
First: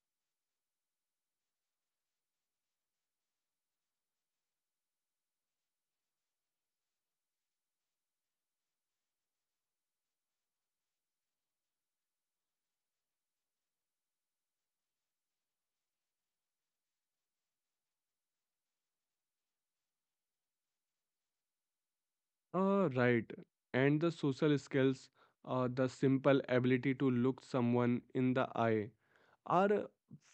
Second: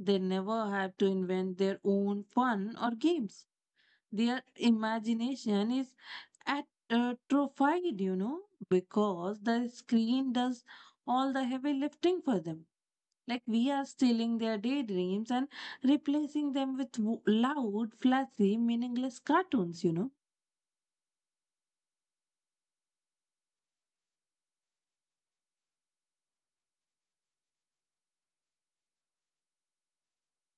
A: They never have to invent their own fun or games. Their imagination is at atrophied, you know, because the screen does all the heavy lifting for them. Like we are stealing their daydreams and replacing them with loud, flashy, meaningless cartoons, you know.
B: uh, Right. And the social skills, the simple ability to look someone in the eye are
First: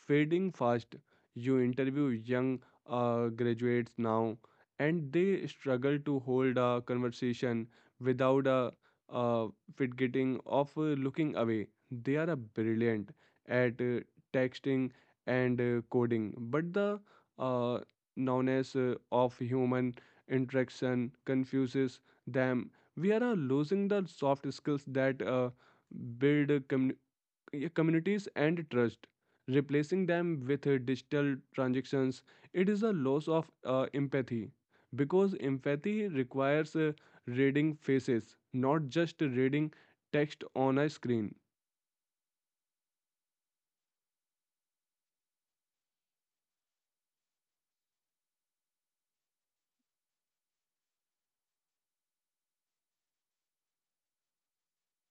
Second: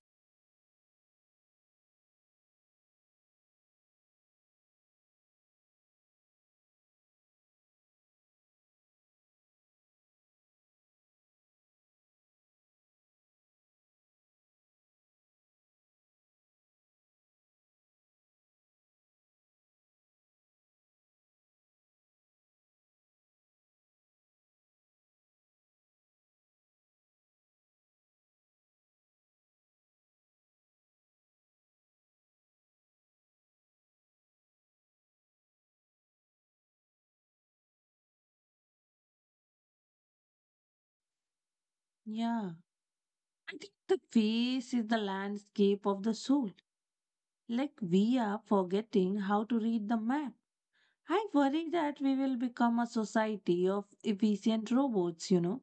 B: fading fast. You interview young graduates now, and they struggle to hold a conversation without a uh, fit getting of looking away. They are brilliant at texting and coding, but the uh, numbness of human interaction confuses them. We are losing the soft skills that build communities and trust, replacing them with digital transactions. It is a loss of empathy, because empathy requires reading faces, not just reading text on a screen.
A: Yeah. I think the face is the landscape of the soul. Like we are forgetting how to read the map. I worry that we will become a society of efficient robots, you know,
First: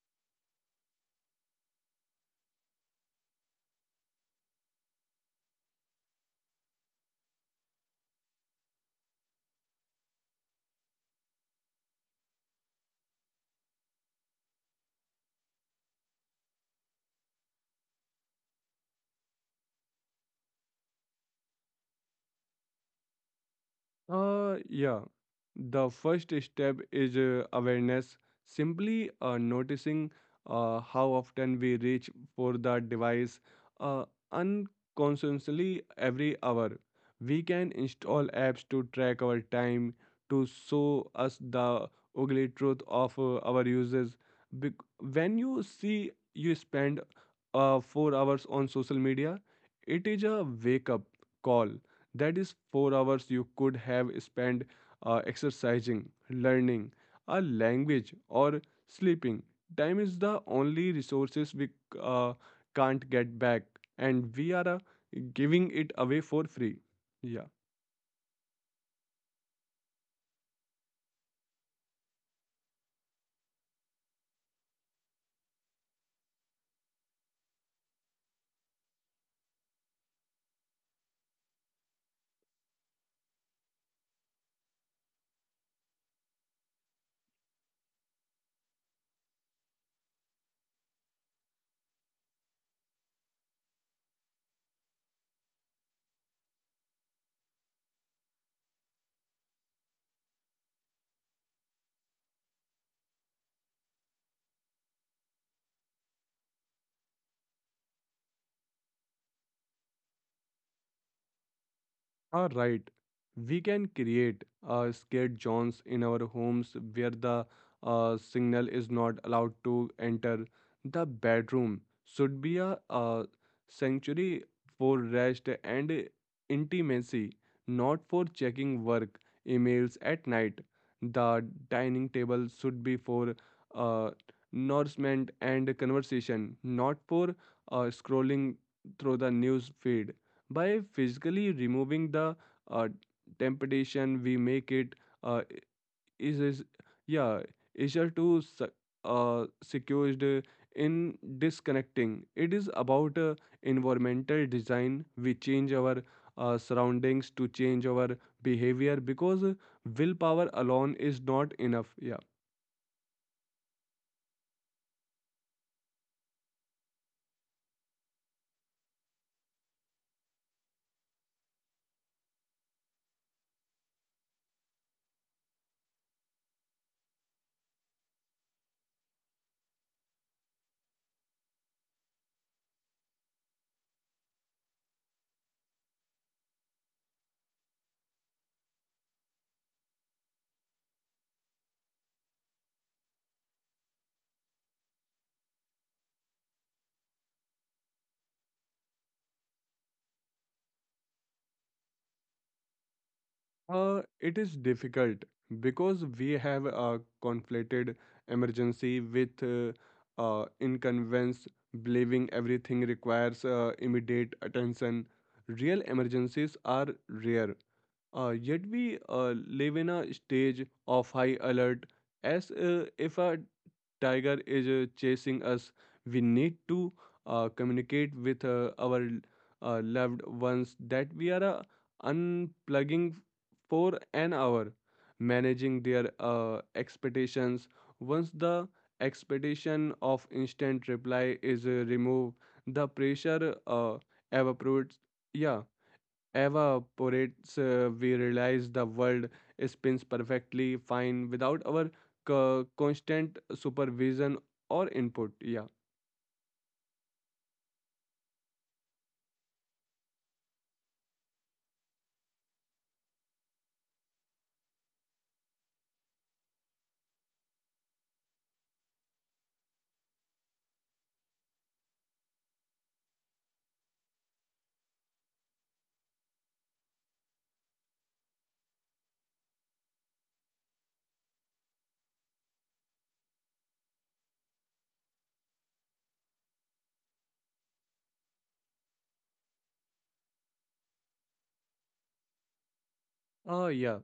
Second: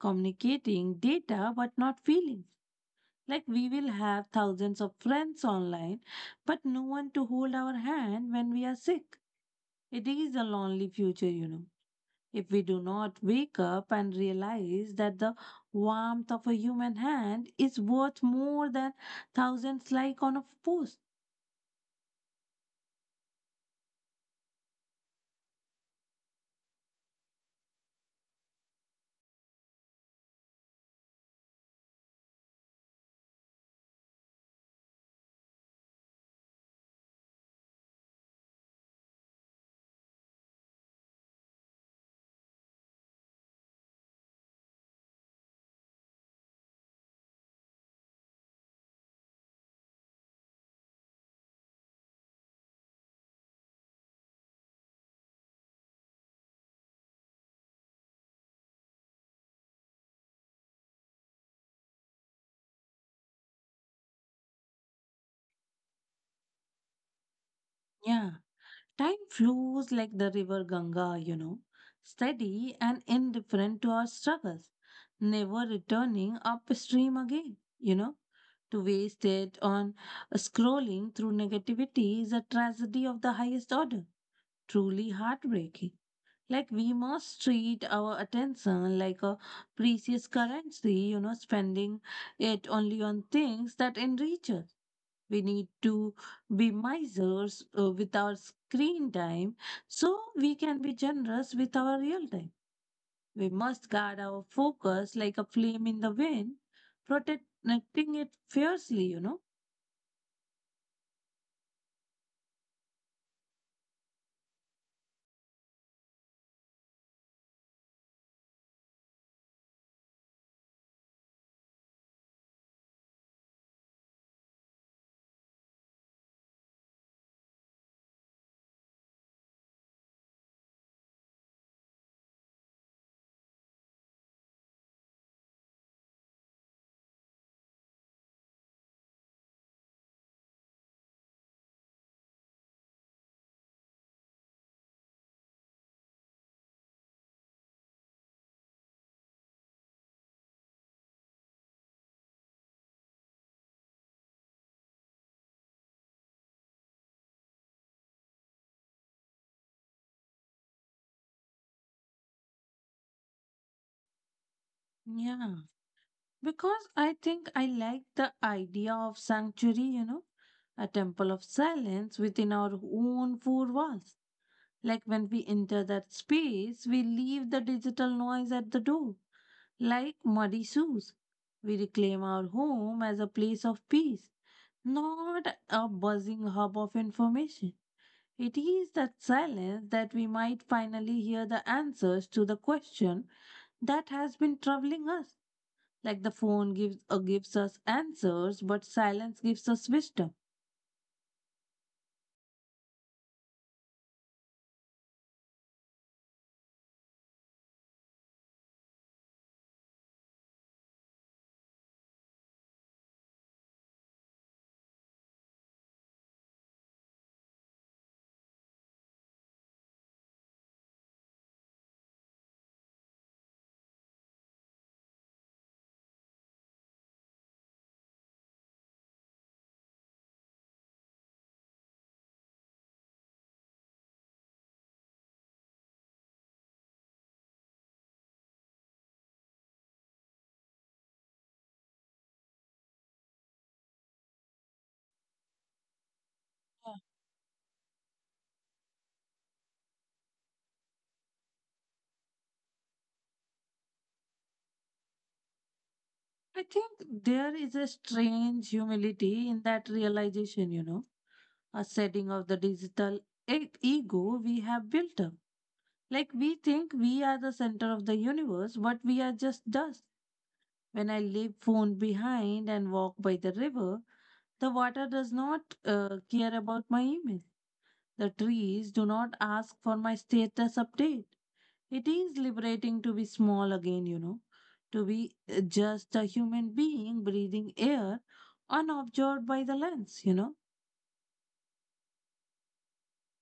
A: communicating data but not feeling. Like we will have thousands of friends online, but no one to hold our hand when we are sick. It is a lonely future, you know, if we do not wake up and realize that the warmth of a human hand is worth more than thousands like on a post.
B: Yeah. The first step is awareness. Simply noticing how often we reach for the device uh, unconsciously every hour. We can install apps to track our time, to show us the ugly truth of our uses. Bec- when you see you spend 4 hours on social media, it is a wake up call. That is 4 hours you could have spent exercising, learning a language, or sleeping. Time is the only resources we uh, can't get back, and we are giving it away for free. Yeah.
A: Yeah. Time flows like the river Ganga, you know, steady and indifferent to our struggles, never returning upstream again, you know. To waste it on scrolling through negativity is a tragedy of the highest order. Truly heartbreaking. Like we must treat our attention like a precious currency, you know, spending it only on things that enrich us. We need to be misers with our screen time so we can be generous with our real time. We must guard our focus like a flame in the wind, protecting it fiercely, you know.
B: All right, we can create scared zones in our homes where the signal is not allowed to enter. The bedroom should be a sanctuary for rest and intimacy, not for checking work emails at night. The dining table should be for uh, nourishment and conversation, not for scrolling through the news feed. By physically removing the uh, temptation, we make it uh, is yeah easier to secured in disconnecting. It is about environmental design. We change our surroundings to change our behavior, because willpower alone is not enough yeah
A: Yeah, because I think I like the idea of sanctuary, you know, a temple of silence within our own four walls. Like when we enter that space, we leave the digital noise at the door, like muddy shoes. We reclaim our home as a place of peace, not a buzzing hub of information. It is that silence that we might finally hear the answers to the question that has been troubling us. Like the phone gives gives us answers, but silence gives us wisdom.
B: It is difficult because we have conflated emergency with inconvenience, believing everything requires immediate attention. Real emergencies are rare, yet we live in a stage of high alert as if a tiger is chasing us. We need to communicate with our loved ones that we are unplugging for an hour, managing their expectations. Once the expectation of instant reply is removed, the pressure evaporates. Yeah,
A: Yeah.
B: we realize the world spins perfectly fine without our constant supervision or input. Yeah.
A: I think there is a strange humility in that realization, you know, a setting of the digital ego we have built up. Like we think we are the center of the universe, but we are just dust. When I leave phone behind and walk by the river, the water does not care about my email. The trees do not ask for my status update. It is liberating to be small again, you know, to be just a human being breathing air unobserved by the lens, you know.
B: Oh, yeah.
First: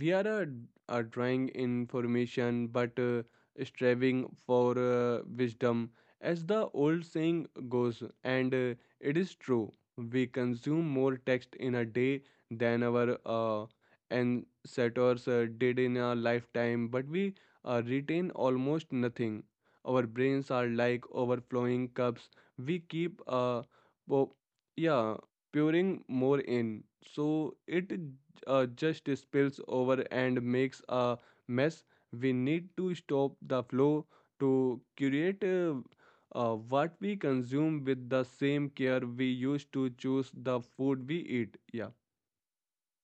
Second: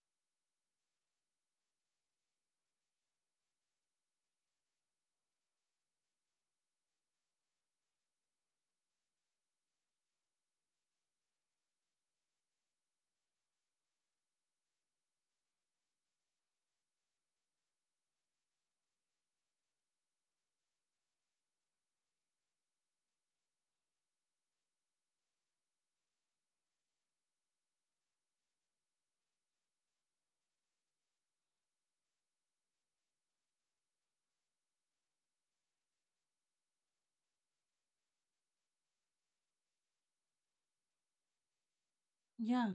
B: We are drawing information but striving for wisdom, as the old saying goes, and it is true. We consume more text in a day than our ancestors did in a lifetime, but we retain almost nothing. Our brains are like overflowing cups. We keep po- yeah pouring more in, so it just spills over and makes a mess. We need to stop the flow to curate what we consume with the same care we used to choose the food we eat. Yeah.
A: Yeah.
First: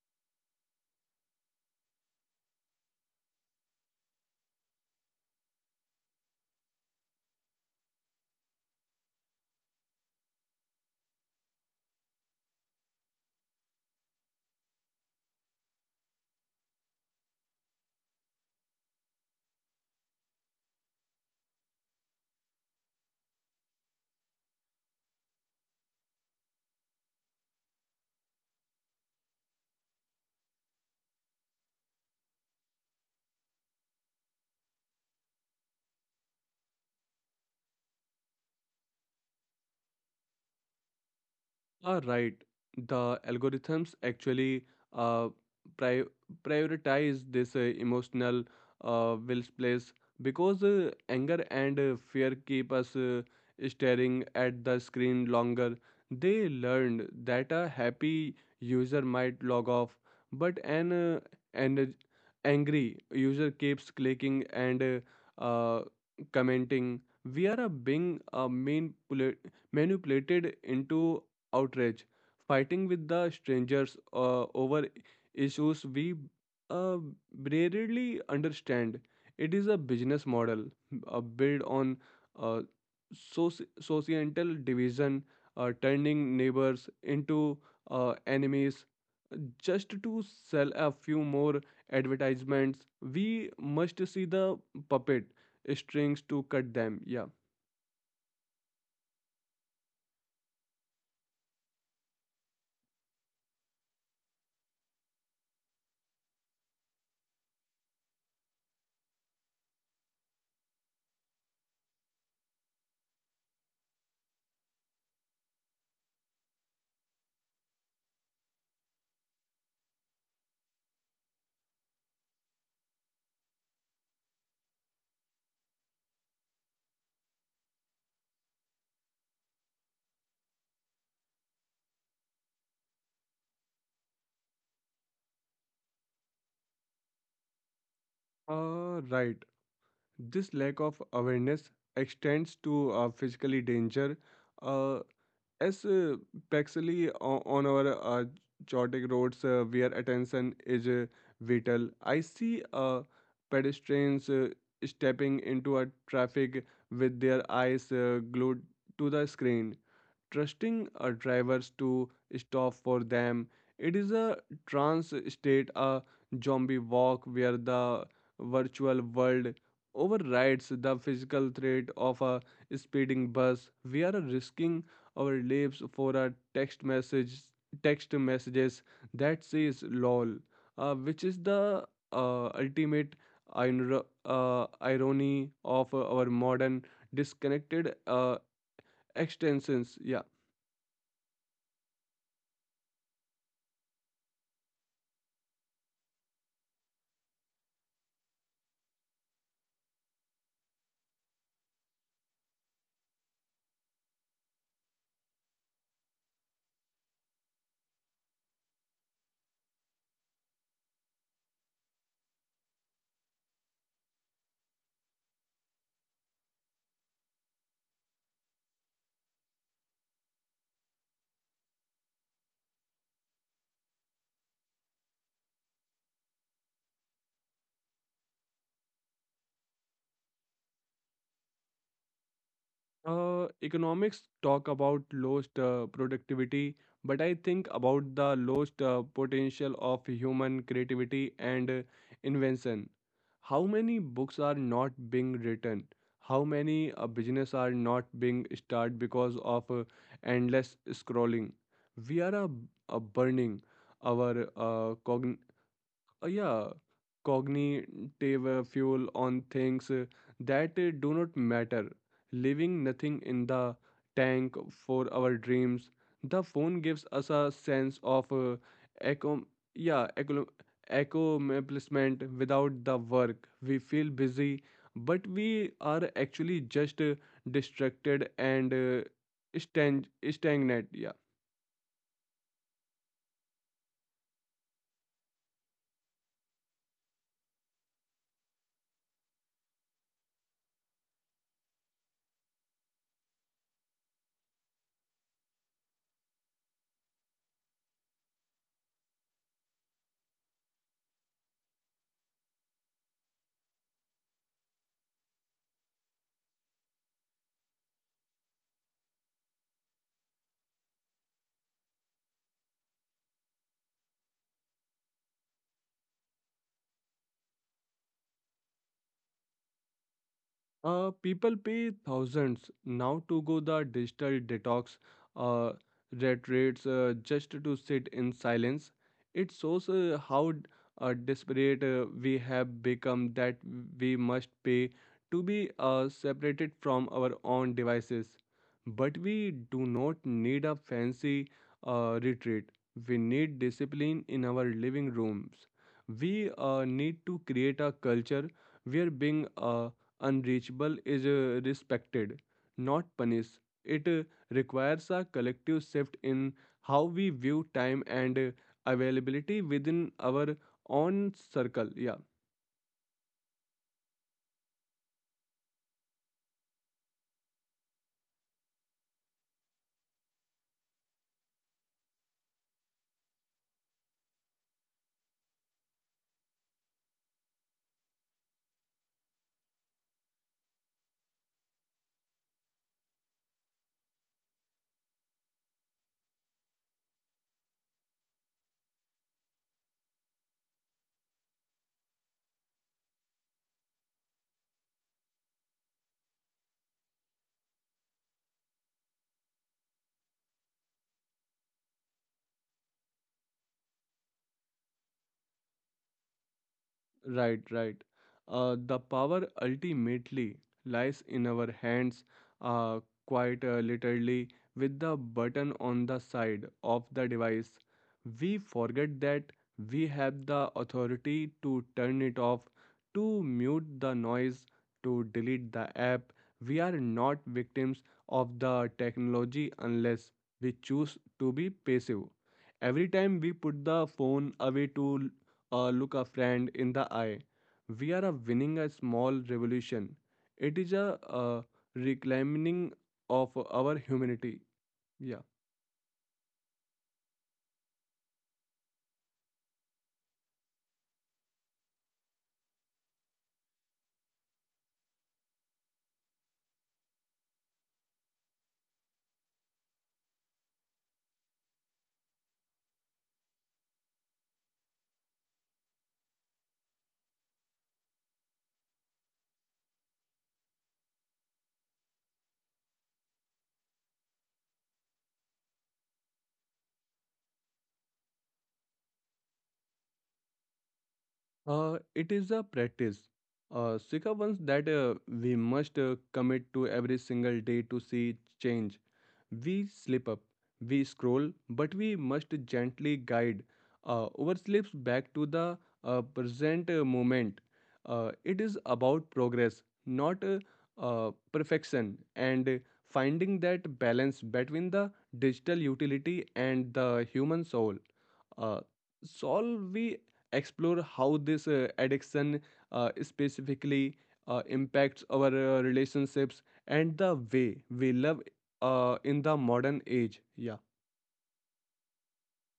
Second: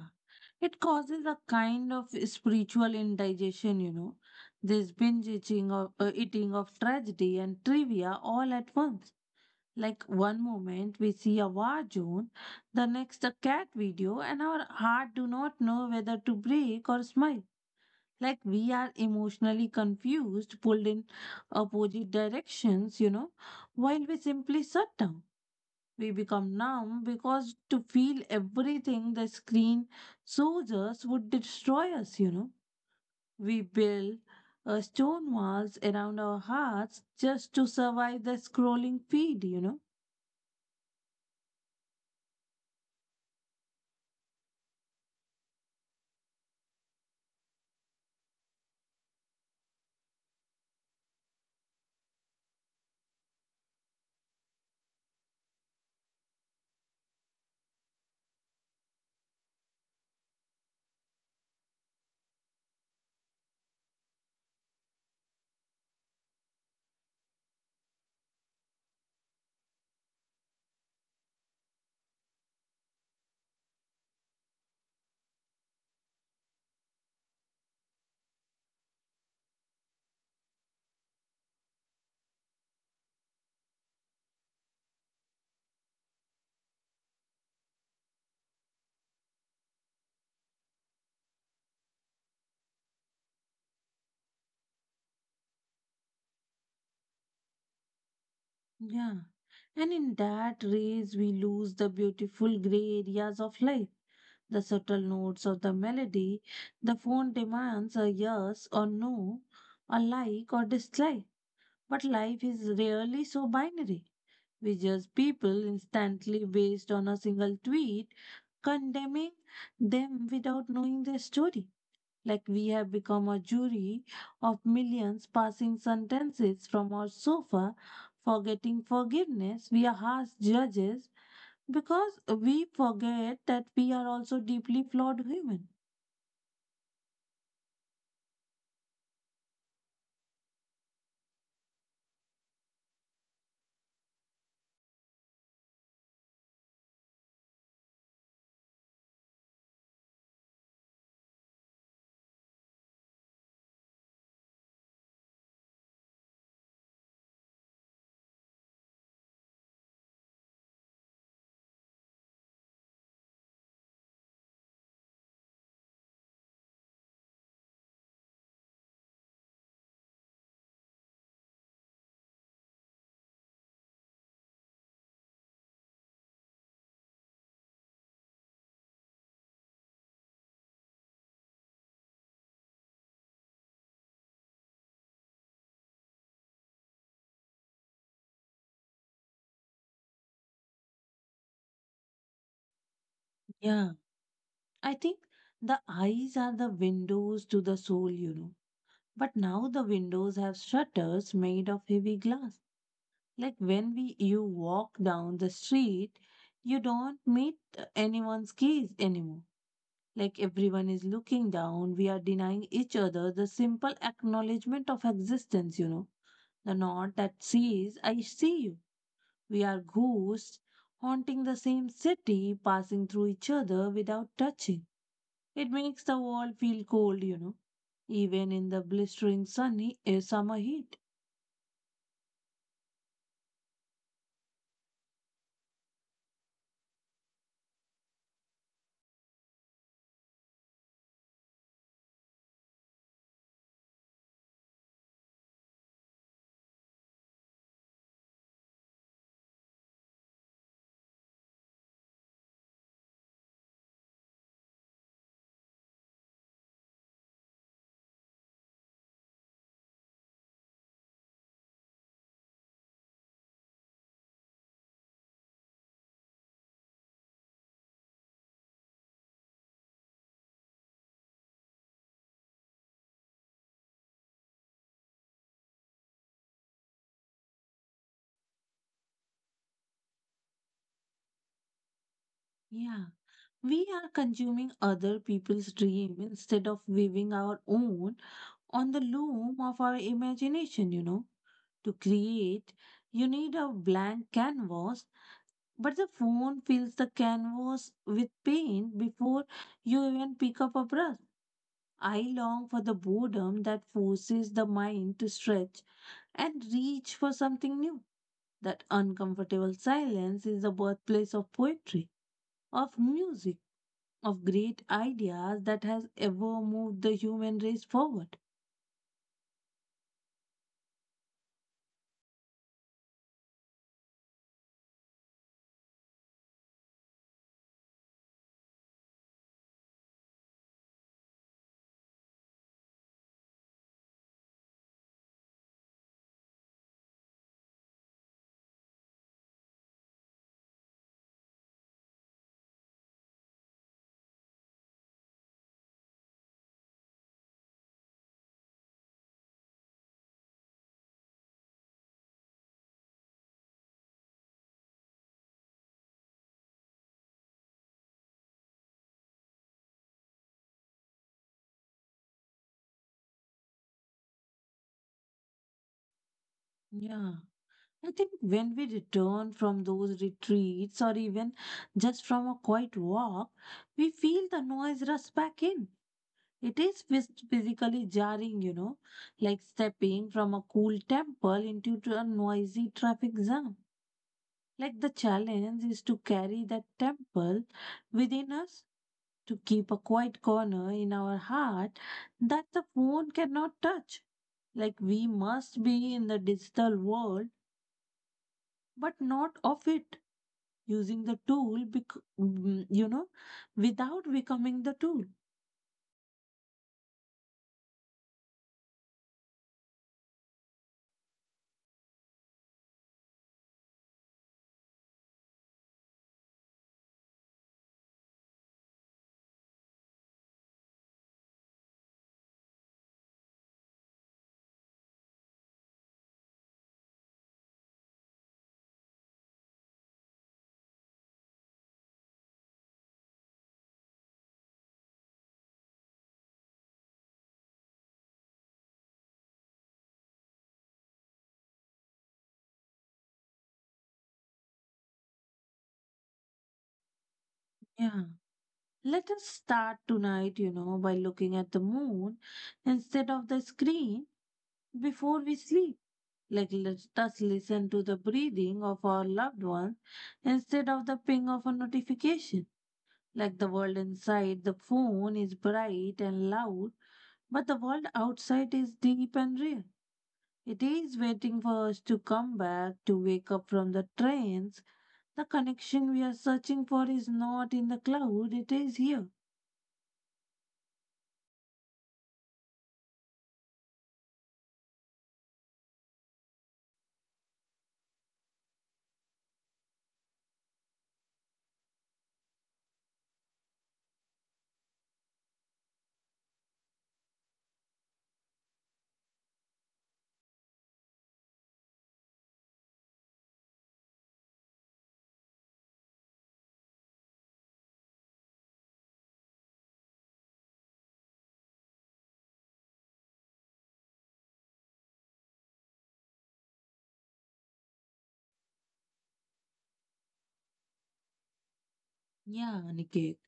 A: It causes a kind of spiritual indigestion, you know, this binge eating of, tragedy and trivia all at once. Like one moment we see a war zone, the next a cat video, and our heart do not know whether to break or smile. Like we are emotionally confused, pulled in opposite directions, you know, while we simply shut down. We become numb because to feel everything the screen shows us would destroy us, you know. We build stone walls around our hearts just to survive the scrolling feed, you know.
B: Are right. The algorithms actually uh, pri- prioritize this emotional will place, because anger and fear keep us staring at the screen longer. They learned that a happy user might log off, but an angry user keeps clicking and uh, uh, commenting. We are being manipulated into outrage, fighting with the strangers over issues we uh, rarely understand. It is a business model built on uh, societal division, turning neighbors into enemies just to sell a few more advertisements. We must see the puppet strings to cut them. Yeah.
A: Yeah. And in that race, we lose the beautiful gray areas of life, the subtle notes of the melody. The phone demands a yes or no, a like or dislike. But life is rarely so binary. We judge people instantly based on a single tweet, condemning them without knowing their story. Like we have become a jury of millions passing sentences from our sofa, forgetting forgiveness. We are harsh judges because we forget that we are also deeply flawed human.
B: Right. This lack of awareness extends to physically danger, Uh, as Pexley on our chaotic roads where attention is vital. I see pedestrians stepping into a traffic with their eyes glued to the screen, trusting drivers to stop for them. It is a trance state, a zombie walk where the virtual world overrides the physical threat of a speeding bus. We are risking our lives for a text message, text messages that says "lol," which is the ultimate irony of our modern disconnected extensions. Yeah.
A: Yeah, I think the eyes are the windows to the soul, you know. But now the windows have shutters made of heavy glass. Like when we you walk down the street, you don't meet anyone's gaze anymore. Like everyone is looking down, we are denying each other the simple acknowledgement of existence, you know. The knot that says, I see you. We are ghosts haunting the same city, passing through each other without touching. It makes the world feel cold, you know, even in the blistering sunny summer heat.
B: Economics talk about lost productivity, but I think about the lost potential of human creativity and invention. How many books are not being written? How many business are not being started because of endless scrolling? We are burning our uh, yeah, cognitive fuel on things that do not matter, leaving nothing in the tank for our dreams. The phone gives us a sense of echo, yeah, echo, accomplishment without the work. We feel busy, but we are actually just distracted and stagnant. Yeah.
A: Yeah. We are consuming other people's dream instead of weaving our own on the loom of our imagination, you know. To create, you need a blank canvas, but the phone fills the canvas with paint before you even pick up a brush. I long for the boredom that forces the mind to stretch and reach for something new. That uncomfortable silence is the birthplace of poetry, of music, of great ideas that has ever moved the human race forward.
B: People pay thousands now to go the digital detox uh, retreats just to sit in silence. It shows how desperate we have become that we must pay to be separated from our own devices. But we do not need a fancy retreat. We need discipline in our living rooms. We need to create a culture where being unreachable is respected, not punished. It requires a collective shift in how we view time and availability within our own circle. Yeah.
A: Yeah, I think when we return from those retreats or even just from a quiet walk, we feel the noise rush back in. It is physically jarring, you know, like stepping from a cool temple into to a noisy traffic jam. Like the challenge is to carry that temple within us, to keep a quiet corner in our heart that the phone cannot touch. Like we must be in the digital world, but not of it, using the tool without becoming the tool.
B: Right, right. The power ultimately lies in our hands, uh, quite literally, with the button on the side of the device. We forget that we have the authority to turn it off, to mute the noise, to delete the app. We are not victims of the technology unless we choose to be passive. Every time we put the phone away to look a friend in the eye, we are a winning a small revolution. It is a reclaiming of our humanity. Yeah.
A: Yeah, let us start tonight, you know, by looking at the moon instead of the screen before we sleep. Like let us listen to the breathing of our loved ones instead of the ping of a notification. Like the world inside the phone is bright and loud, but the world outside is deep and real. It is waiting for us to come back, to wake up from the trance. The connection we are searching for is not in the cloud, it is here.
B: It is a practice. Sika once that we must commit to every single day to see change. We slip up, we scroll, but we must gently guide our slips back to the present moment. It is about progress, not perfection, and finding that balance between the digital utility and the human soul. Uh, Solve we explore how this addiction specifically impacts our relationships and the way we love in the modern age. Yeah.
A: Yeah, Aniket.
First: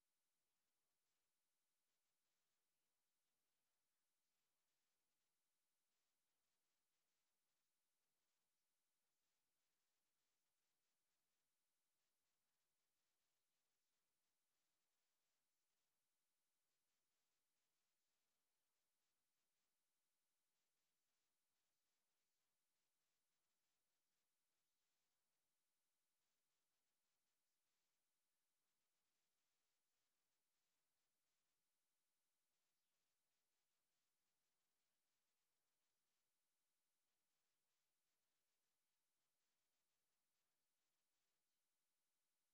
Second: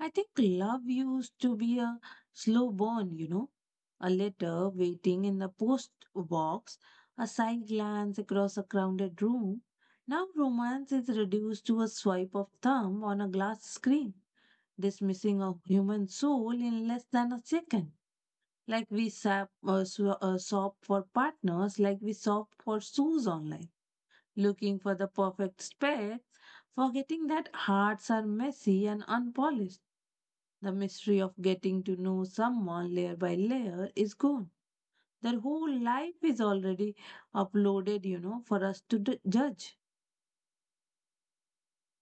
A: I think love used to be a slow burn, you know. A letter waiting in the post box, a side glance across a crowded room. Now romance is reduced to a swipe of thumb on a glass screen, dismissing a human soul in less than a second. Like we shop for partners, like we shop for shoes online, looking for the perfect pair, forgetting that hearts are messy and unpolished. The mystery of getting to know someone layer by layer is gone. Their whole life is already uploaded, you know, for us to judge.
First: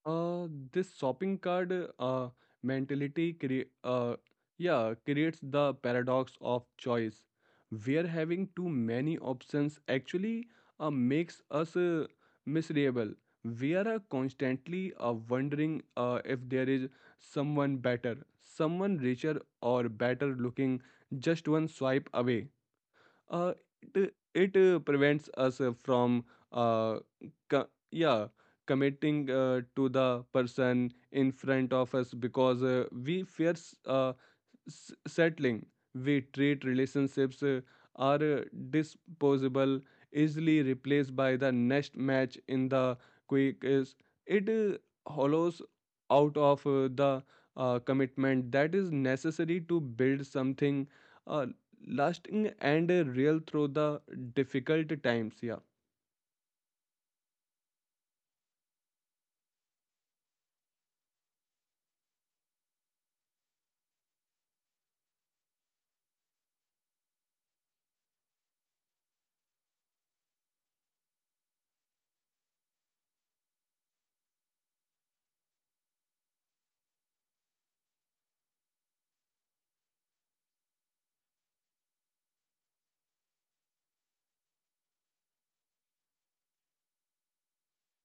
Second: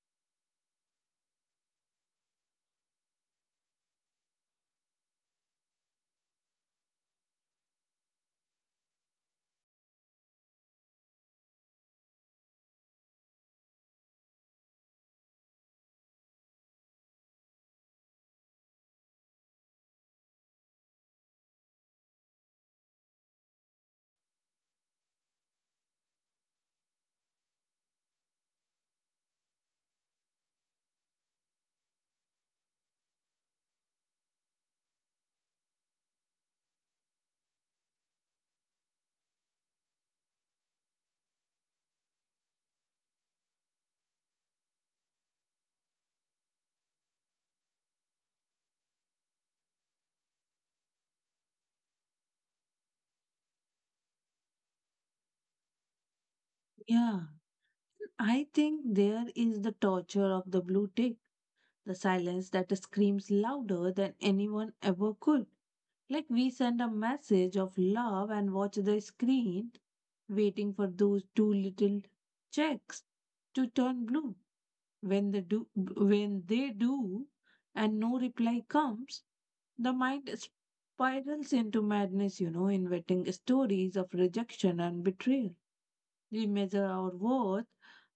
B: This shopping card mentality creates the paradox of choice, where having too many options actually makes us miserable. We are constantly wondering if there is someone better, someone richer, or better looking just one swipe away. uh, it prevents us from uh, co- yeah committing to the person in front of us because we fears settling. We treat relationships are disposable, easily replaced by the next match in the quick. Is it hollows out of the commitment that is necessary to build something uh, lasting and real through the difficult times. Yeah.
A: Yeah, I think there is the torture of the blue tick, the silence that screams louder than anyone ever could. Like we send a message of love and watch the screen, waiting for those two little checks to turn blue. When they do, and no reply comes, the mind spirals into madness, you know, inventing stories of rejection and betrayal. We measure our worth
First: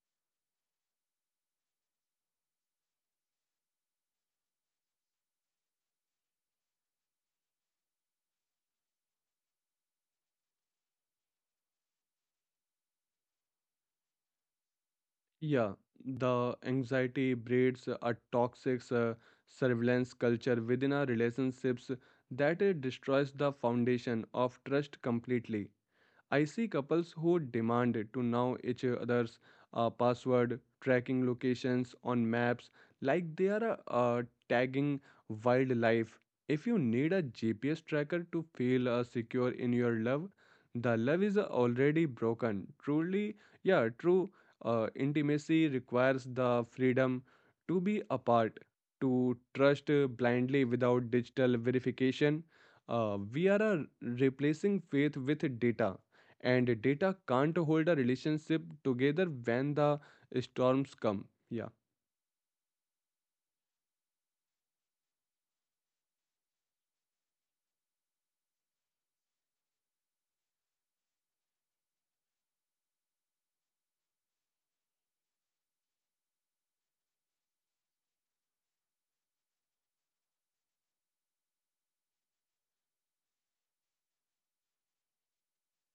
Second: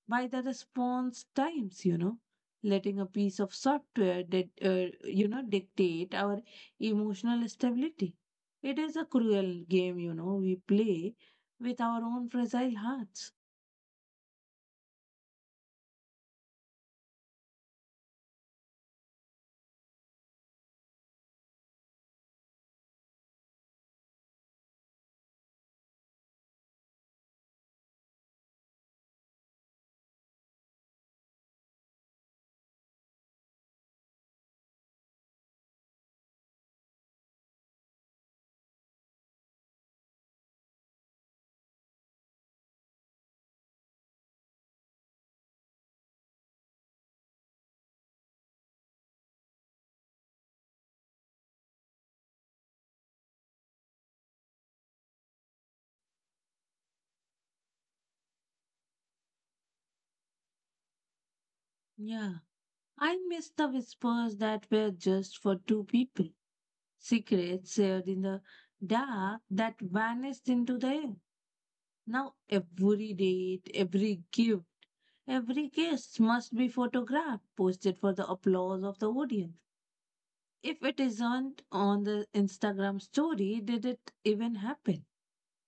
A: by the response times, you know, letting a piece of software that, dictate our emotional stability. It is a cruel game, you know, we play with our own fragile hearts.
B: Yeah, the anxiety breeds a toxic surveillance culture within our relationships that destroys the foundation of trust completely. I see couples who demand to know each other's password, tracking locations on maps, like they are tagging wildlife. If you need a GPS tracker to feel secure in your love, the love is already broken. Truly, yeah, true intimacy requires the freedom to be apart, to trust blindly without digital verification. We are replacing faith with data, and data can't hold a relationship together when the storms come. Yeah.
A: Yeah, I miss the whispers that were just for two people, secrets shared in the dark that vanished into the air. Now every date, every gift, every kiss must be photographed, posted for the applause of the audience. If it isn't on the Instagram story, did it even happen?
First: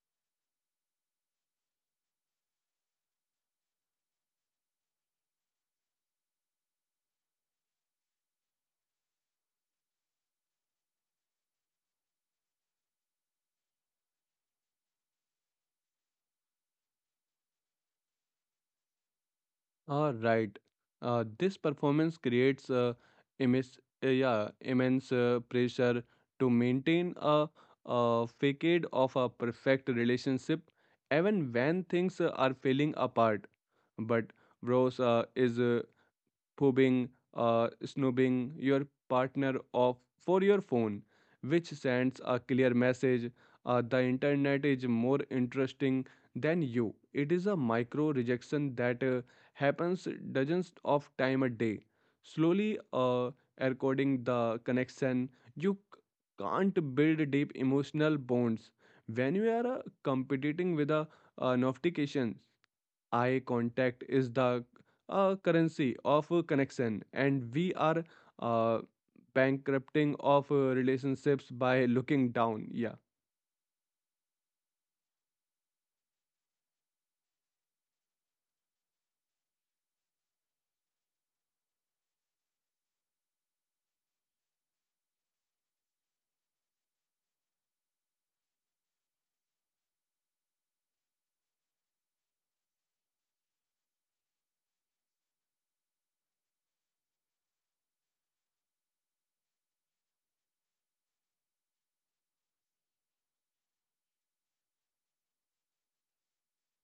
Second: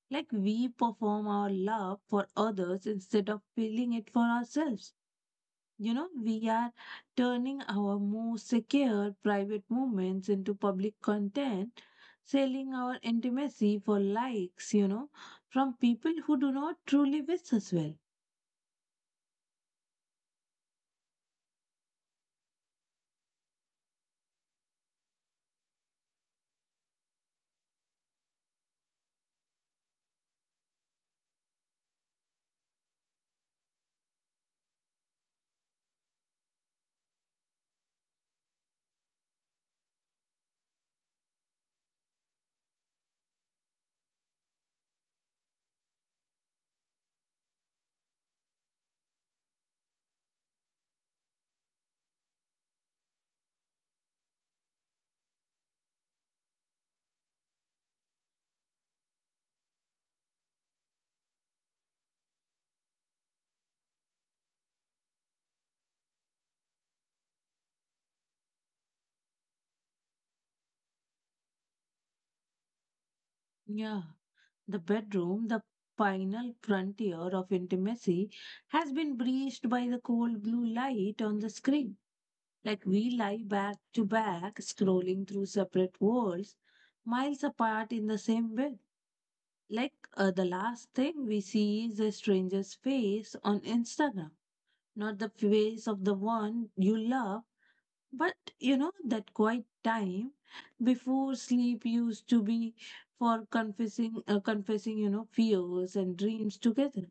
A: Like we perform our love for others instead of feeling it for ourselves. You know, we are turning our most secure private moments into public content, selling our intimacy for likes, from people who do not truly wish us well.
B: All right. This performance creates immense yeah immense pressure to maintain a facade of a perfect relationship even when things are falling apart, but bros is probing, uh, snooping your partner off for your phone, which sends a clear message, the internet is more interesting than you. It is a micro rejection that happens dozens of time a day, slowly eroding the connection. You can't build deep emotional bonds when you are competing with a notification. Eye contact is the currency of a connection, and we are uh, bankrupting of relationships by looking down. Yeah.
A: Yeah. The bedroom, the final frontier of intimacy, has been breached by the cold blue light on the screen. Like we lie back to back, scrolling through separate worlds, miles apart in the same bed. Like the last thing we see is a stranger's face on Instagram, not the face of the one you love. But you know, that quiet time before sleep used to be for confessing, you know, fears and dreams together.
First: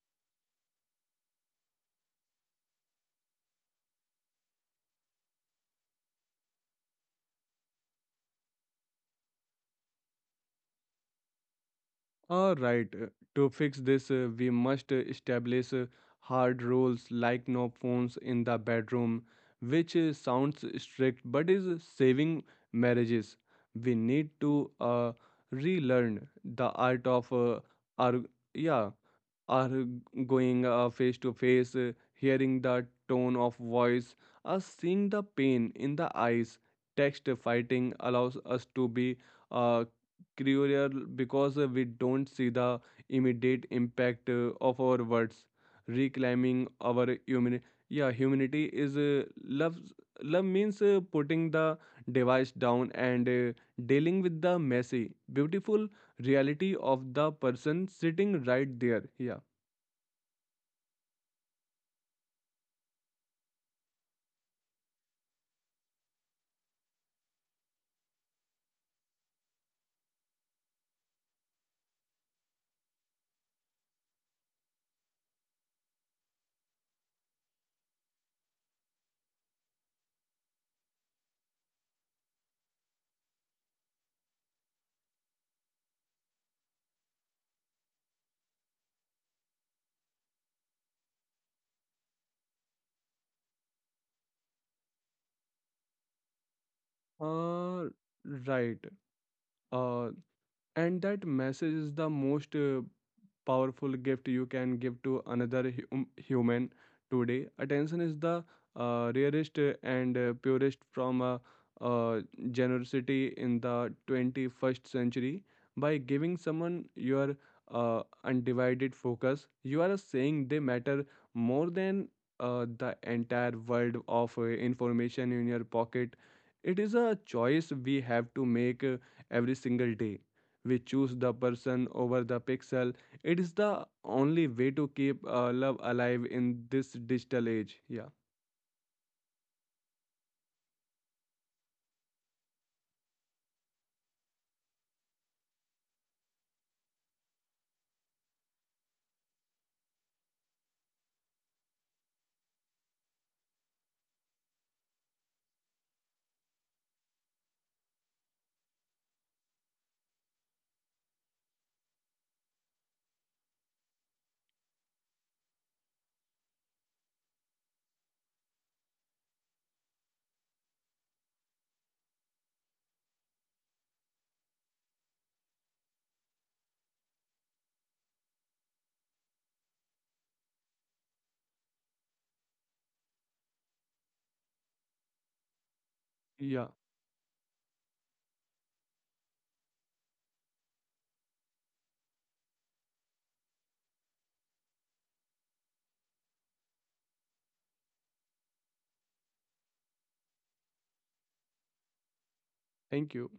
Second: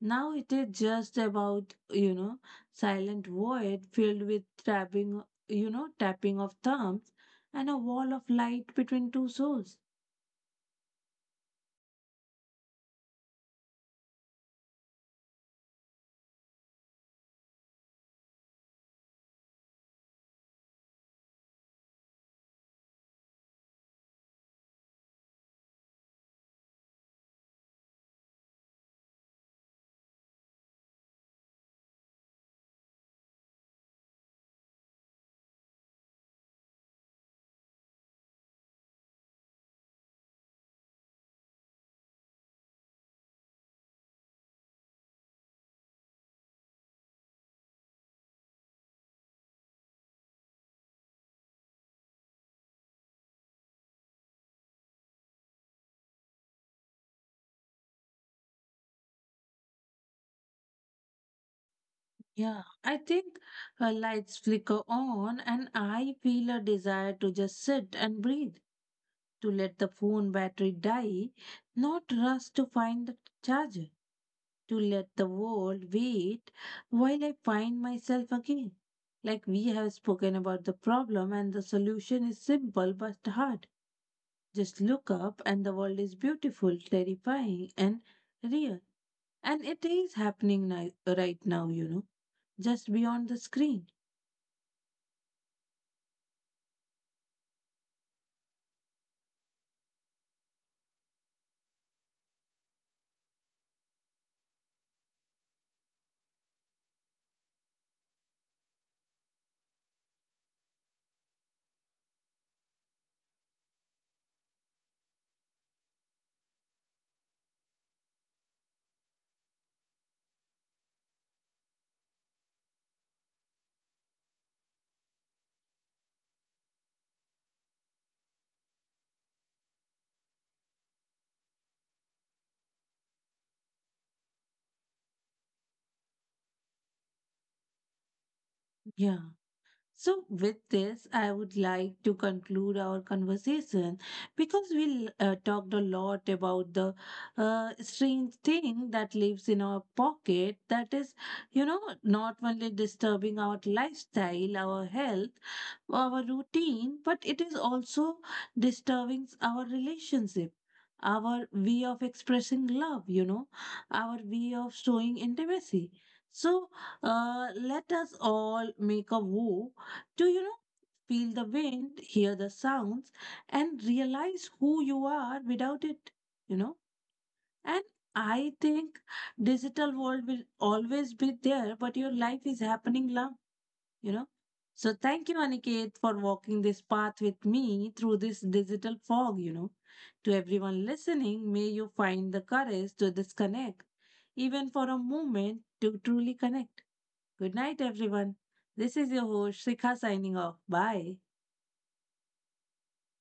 A: Now it is just about, you know, silent void filled with tapping, tapping of thumbs and a wall of light between two souls.
B: All right. To fix this we must establish hard rules like no phones in the bedroom, which sounds strict but is saving marriages. We need to relearn the art of arg- yeah or going face to face, hearing the tone of voice, or seeing the pain in the eyes. Text fighting allows us to be uh, cruel because we don't see the immediate impact of our words. Reclaiming our humanity, yeah, humanity is love. Love means putting the device down and dealing with the messy, beautiful reality of the person sitting right there. Yeah.
A: Yeah, I think her lights flicker on, and I feel a desire to just sit and breathe, to let the phone battery die, not rush to find the charger, to let the world wait while I find myself again. Like we have spoken about the problem, and the solution is simple but hard. Just look up, and the world is beautiful, terrifying, and real. And it is happening right now, you know, just beyond the screen.
B: Uh, right. Uh, and that message is the most powerful gift you can give to another human today. Attention is the rarest and purest from uh, generosity in the 21st century. By giving someone your undivided focus, you are saying they matter more than the entire world of information in your pocket. It is a choice we have to make every single day. We choose the person over the pixel. It is the only way to keep love alive in this digital age. Yeah.
A: Yeah. So, with this, I would like to conclude our conversation, because we talked a lot about the strange thing that lives in our pocket that is, you know, not only disturbing our lifestyle, our health, our routine, but it is also disturbing our relationship. Our way of expressing love, you know, our way of showing intimacy. So, let us all make a vow, do you know? Feel the wind, hear the sounds, and realize who you are without it, you know? And I think digital world will always be there, but your life is happening now, you know? So thank you, Aniket, for
B: Yeah.
A: walking this path with me through this digital fog, you know? To everyone listening, may you find the courage to disconnect, even for a moment, to truly connect. Good night, everyone. This is your host, Shikha, signing off. Bye.
B: Thank you.